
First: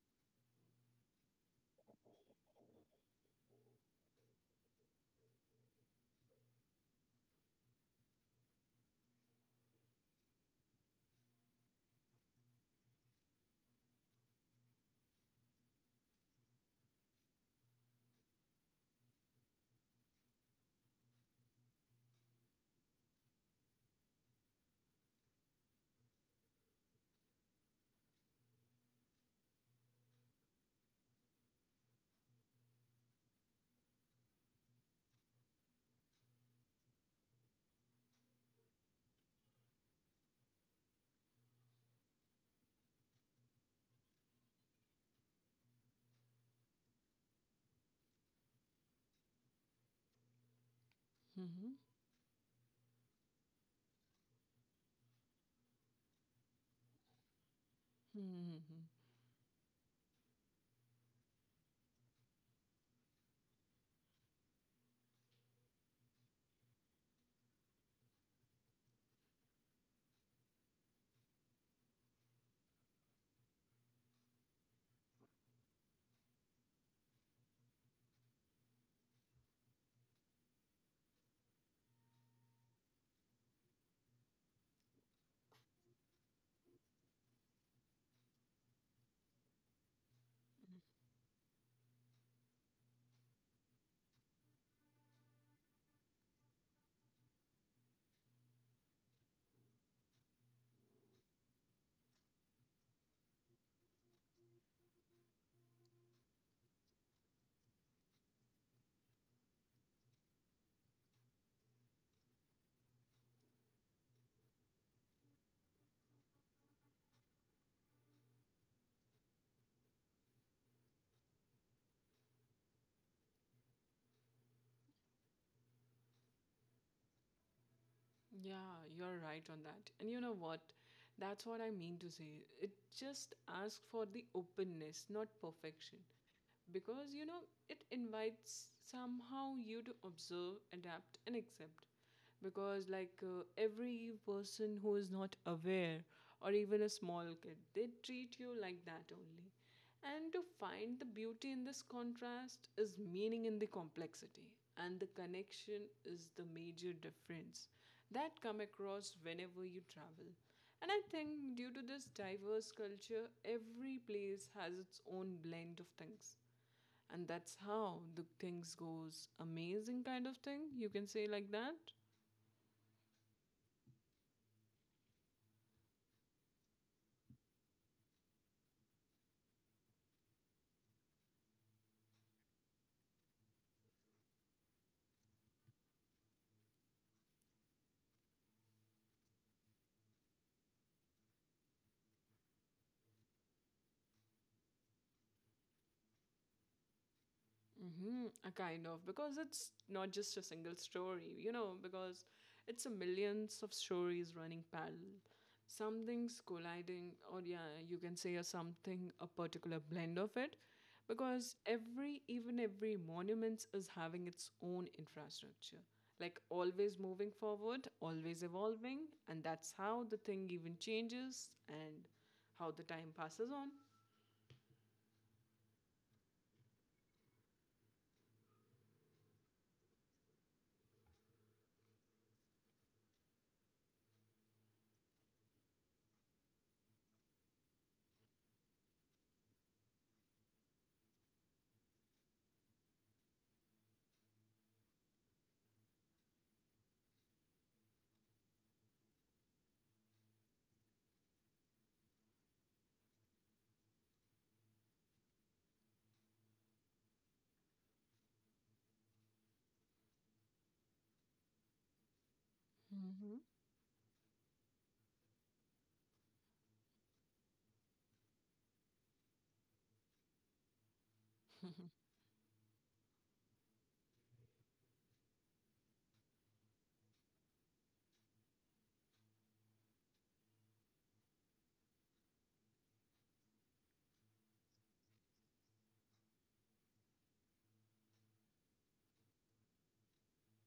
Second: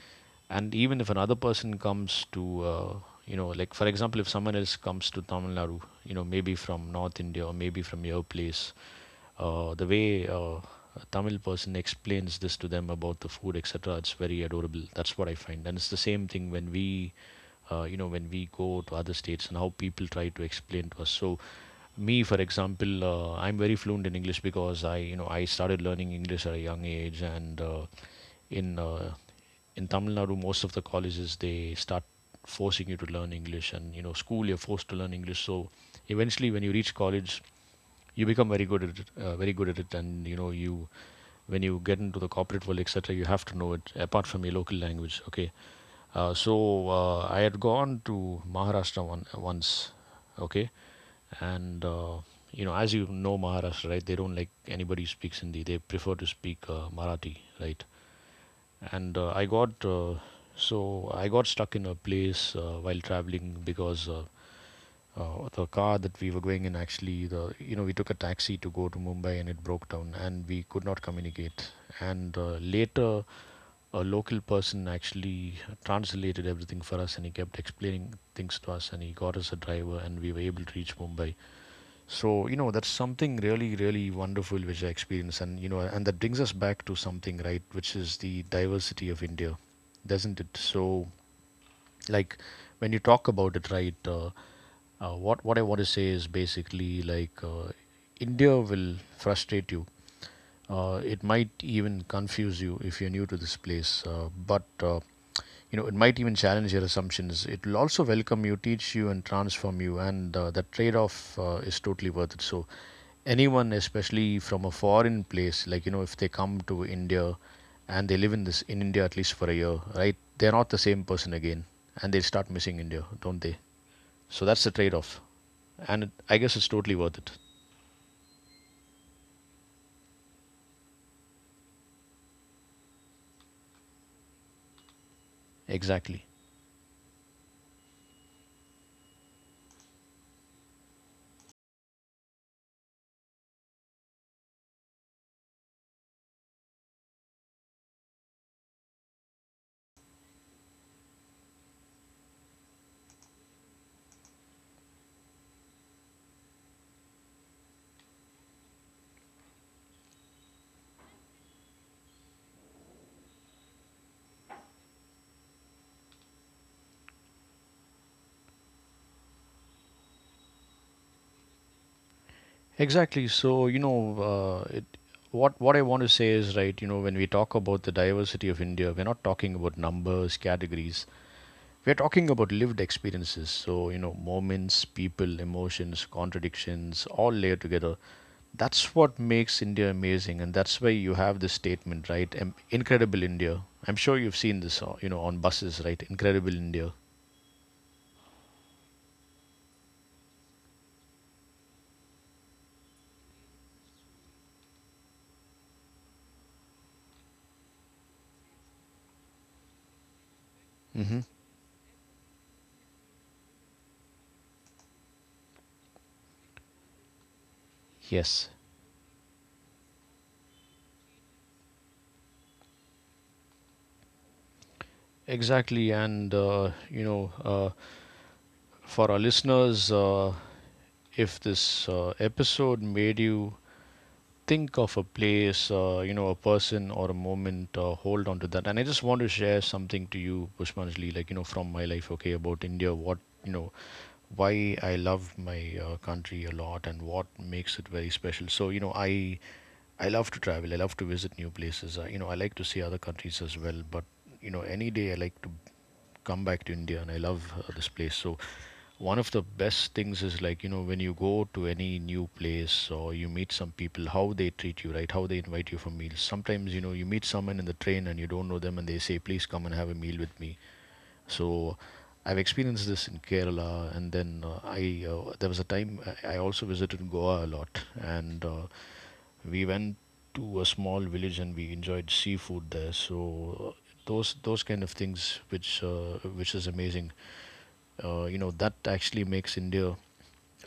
And even if another person comes to, uh, you know, like for example, if someone else comes to Tamil Nadu, you know, maybe from North India or maybe from your place, uh, the way uh, a Tamil person explains this to them about the food, et cetera, it's very adorable. That's what I find, and it's the same thing when we, uh, you know, when we go to other states and how people try to explain to us. So, me, for example, uh, I'm very fluent in English because I, you know, I started learning English at a young age, and uh, in uh, in Tamil Nadu, most of the colleges they start forcing you to learn English, and you know, school you're forced to learn English. So eventually, when you reach college, you become very good at it, uh, very good at it, and you know you, when you get into the corporate world, et cetera. You have to know it apart from your local language. Okay, uh, so uh, I had gone to Maharashtra one, once. Okay, Mm-hmm. and uh, you know, as you know, Maharashtra, right? They don't like anybody who speaks Hindi. They prefer to speak uh, Marathi, right? Mm-hmm. And uh, I got uh, so I got stuck in a place uh, while traveling because. Uh, uh, the car that we were going in, actually, the, you know, we took a taxi to go to Mumbai and it broke down and we could not communicate, and uh, later a local person actually translated everything for us, and he kept explaining things to us, and he got us a driver, and we were able to reach Mumbai. So you know, that's something really really wonderful which I experienced. And you know, and that brings us back to something, right, which is the diversity of India, doesn't it? So like, when you talk about it, right, uh, uh, what what I want to say is basically like, uh, India will frustrate you, uh, it might even confuse you if you're new to this place, uh, but uh, you know, it might even challenge your assumptions, it will also welcome you, teach you and transform you, and uh, that trade off uh, is totally worth it. So anyone, especially from a foreign place, like you know, if they come to India and they live in this, in India, at least for a year, right, they're not the same person again, and they start missing India, don't they? So that's the trade off, and it, I guess it's totally worth it. Yeah, you're right on that. And you know what? That's what I mean to say. It just asks for the openness, not perfection. Exactly, Because you know, it invites somehow you to observe, adapt, and accept. Because, like, uh, every person who is not aware, or even a small kid, they treat you like that only. And to find the beauty in this contrast is meaning in the complexity, and the connection is the major difference that come across whenever you travel. And I think due to this diverse culture, every place has its own blend of things, and that's how the things goes amazing kind of thing, you can say like that. exactly. So you know uh, it, what what I want to say is, right, you know, when we talk about the diversity of India, we're not talking about numbers, categories. We're talking about lived experiences, so you know, moments, people, emotions, contradictions, all layered together. That's what makes India amazing, and that's why you have this statement, right? Um, Incredible India. I'm sure you've seen this, uh, you know, on buses, right? Incredible India. Mm-hmm, a kind of because it's not just a single story, you know, because it's a millions of stories running parallel. Something's colliding, or yeah, you can say a something, a particular blend of it, Hmm. because every even every monuments is having its own infrastructure, like always moving forward, always Yes, evolving, and that's how the thing even changes and how the time passes on. exactly. And, uh, you know, uh, for our listeners, uh, if this uh, episode made you think of a place, uh, you know, a person or a moment, uh, hold on to that. And I just want to share something to you, Pushpanjali, like, you know, from my life, okay, about India, what, you know, why I love my uh, country a lot and what makes it very special. So, you know, I I love to travel. I love to visit new places. Uh, you know, I like to see other countries as well. But you know, any day I like to come back to India, and I love uh, this place. So, one of the best things is like, you know, when you go to any new place or you meet some people, how they treat you, right? How they invite you for meals. Sometimes, you know, you meet someone in the train and you don't know them and they say, please come and have a meal with me. So Mm-hmm. I've experienced this in Kerala, and then uh, I uh, there was a time I I also visited Goa a lot, and uh, we went to a small village and we enjoyed seafood there. So uh, those those kind of things, which uh, which is amazing. Uh, you know, that actually makes India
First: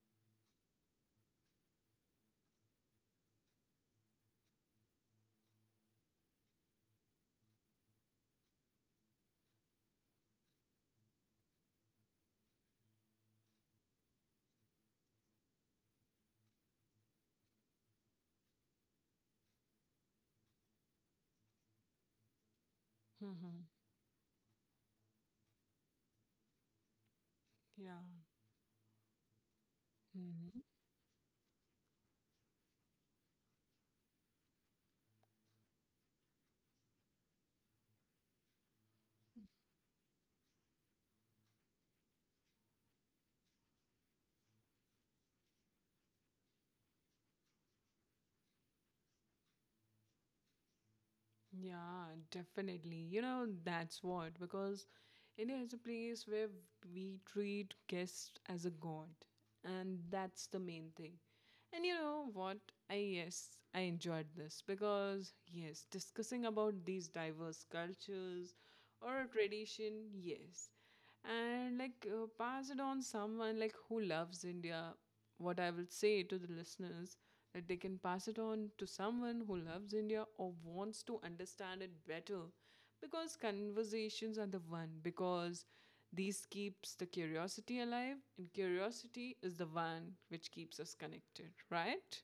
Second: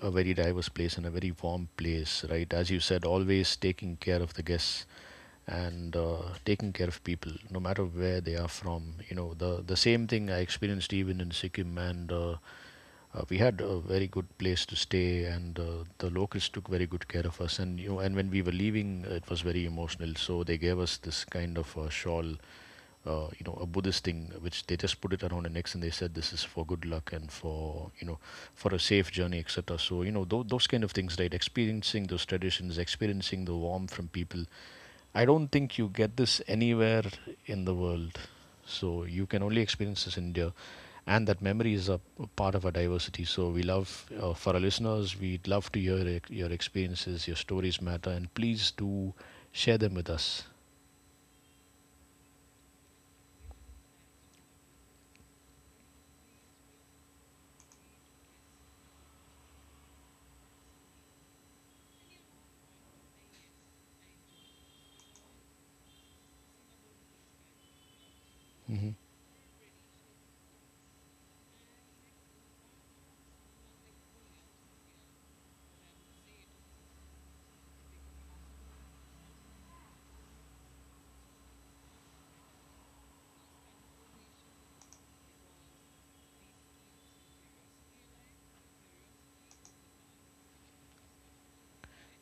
a very diverse place and a very warm place, right? As you said, always taking care of the guests, and uh, taking care of people no matter where they are from. You know the the same thing I experienced even in Sikkim, and uh, uh, we had a very good place to stay, and uh, the locals took very good care of us. And you know and when we were leaving, it was very emotional, so they gave us this kind of uh, shawl, uh, you know a Buddhist thing, which they just put it around our necks, and they said this is for good luck and for Yeah. you know for a safe journey, etc. So you know th- Mm-hmm. those kind of things, right? Experiencing those traditions, experiencing the warmth from people. I don't think you get this anywhere in the world. So you can only experience this in India. And that memory is a p- part of our diversity. So we love, uh, for our listeners, we'd love to hear e- your experiences, your stories matter, and please do share them with us. Yeah, definitely. You know, that's what, because India is a place where we treat guests as a god, and that's the main thing. And you know what? I yes, I enjoyed this, because yes, discussing about these diverse cultures Hmm. or tradition, yes. And like uh, pass it on someone like who loves India, what I will say to the listeners, that they can pass it on to someone who loves India or wants to understand it better, because conversations are the one, because these keeps the curiosity alive, and curiosity is the one which keeps us connected, right?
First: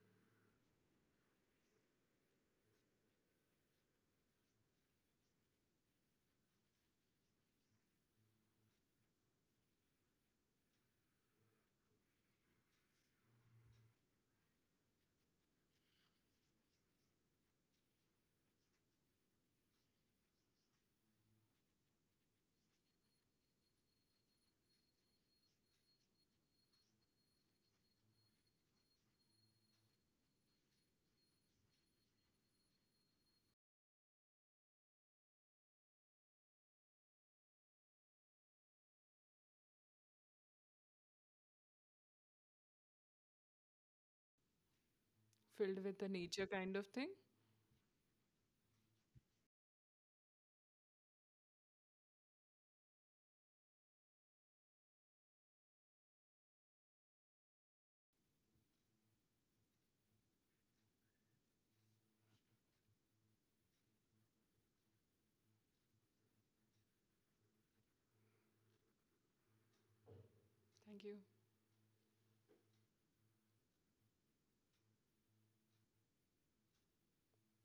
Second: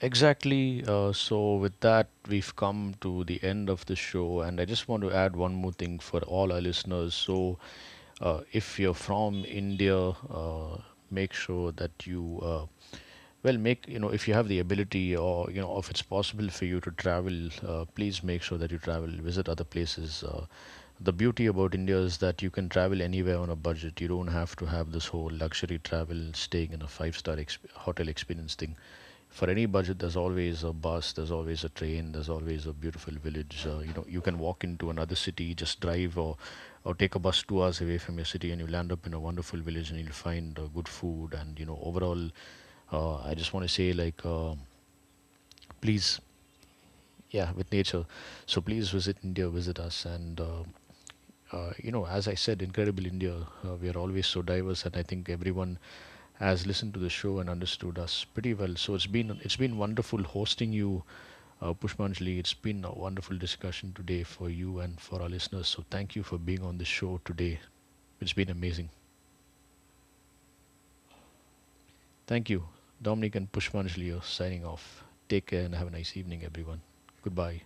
Exactly. Uh, so, with that, we've come to the end of the show, and I just want to add one more thing for all our listeners. So, uh, if you're from India, uh, make sure that you uh, well, make you know if you have the ability, or you know if it's possible for you to travel, uh, please make sure that you travel, visit other places. Uh, the beauty about India is that you can travel anywhere on a budget. You don't have to have this whole luxury travel, staying in a five-star exp- hotel experience thing. For any budget, there's always a bus, there's always a train, there's always a beautiful village. uh, you know you can walk into another city, just drive, or or take a bus two hours away from your city, and you land up in a wonderful village, and you'll find uh, good food, and you know overall, uh, I just want to say, like, uh, Filled with the please. nature kind of thing. Yeah, with nature. So please visit India, visit us, and uh, uh, you know, as I said, Incredible India, uh, we are always so diverse, and I think everyone has listened to the show and understood us pretty well. So it's been it's been wonderful hosting you, uh, Pushpanjali. It's been a wonderful discussion today for you and for our listeners. So thank you for being on the show today. It's been amazing. Thank you. Thank you, Dominic and Pushpanjali. Are signing off. Take care and have a nice evening, everyone. Goodbye.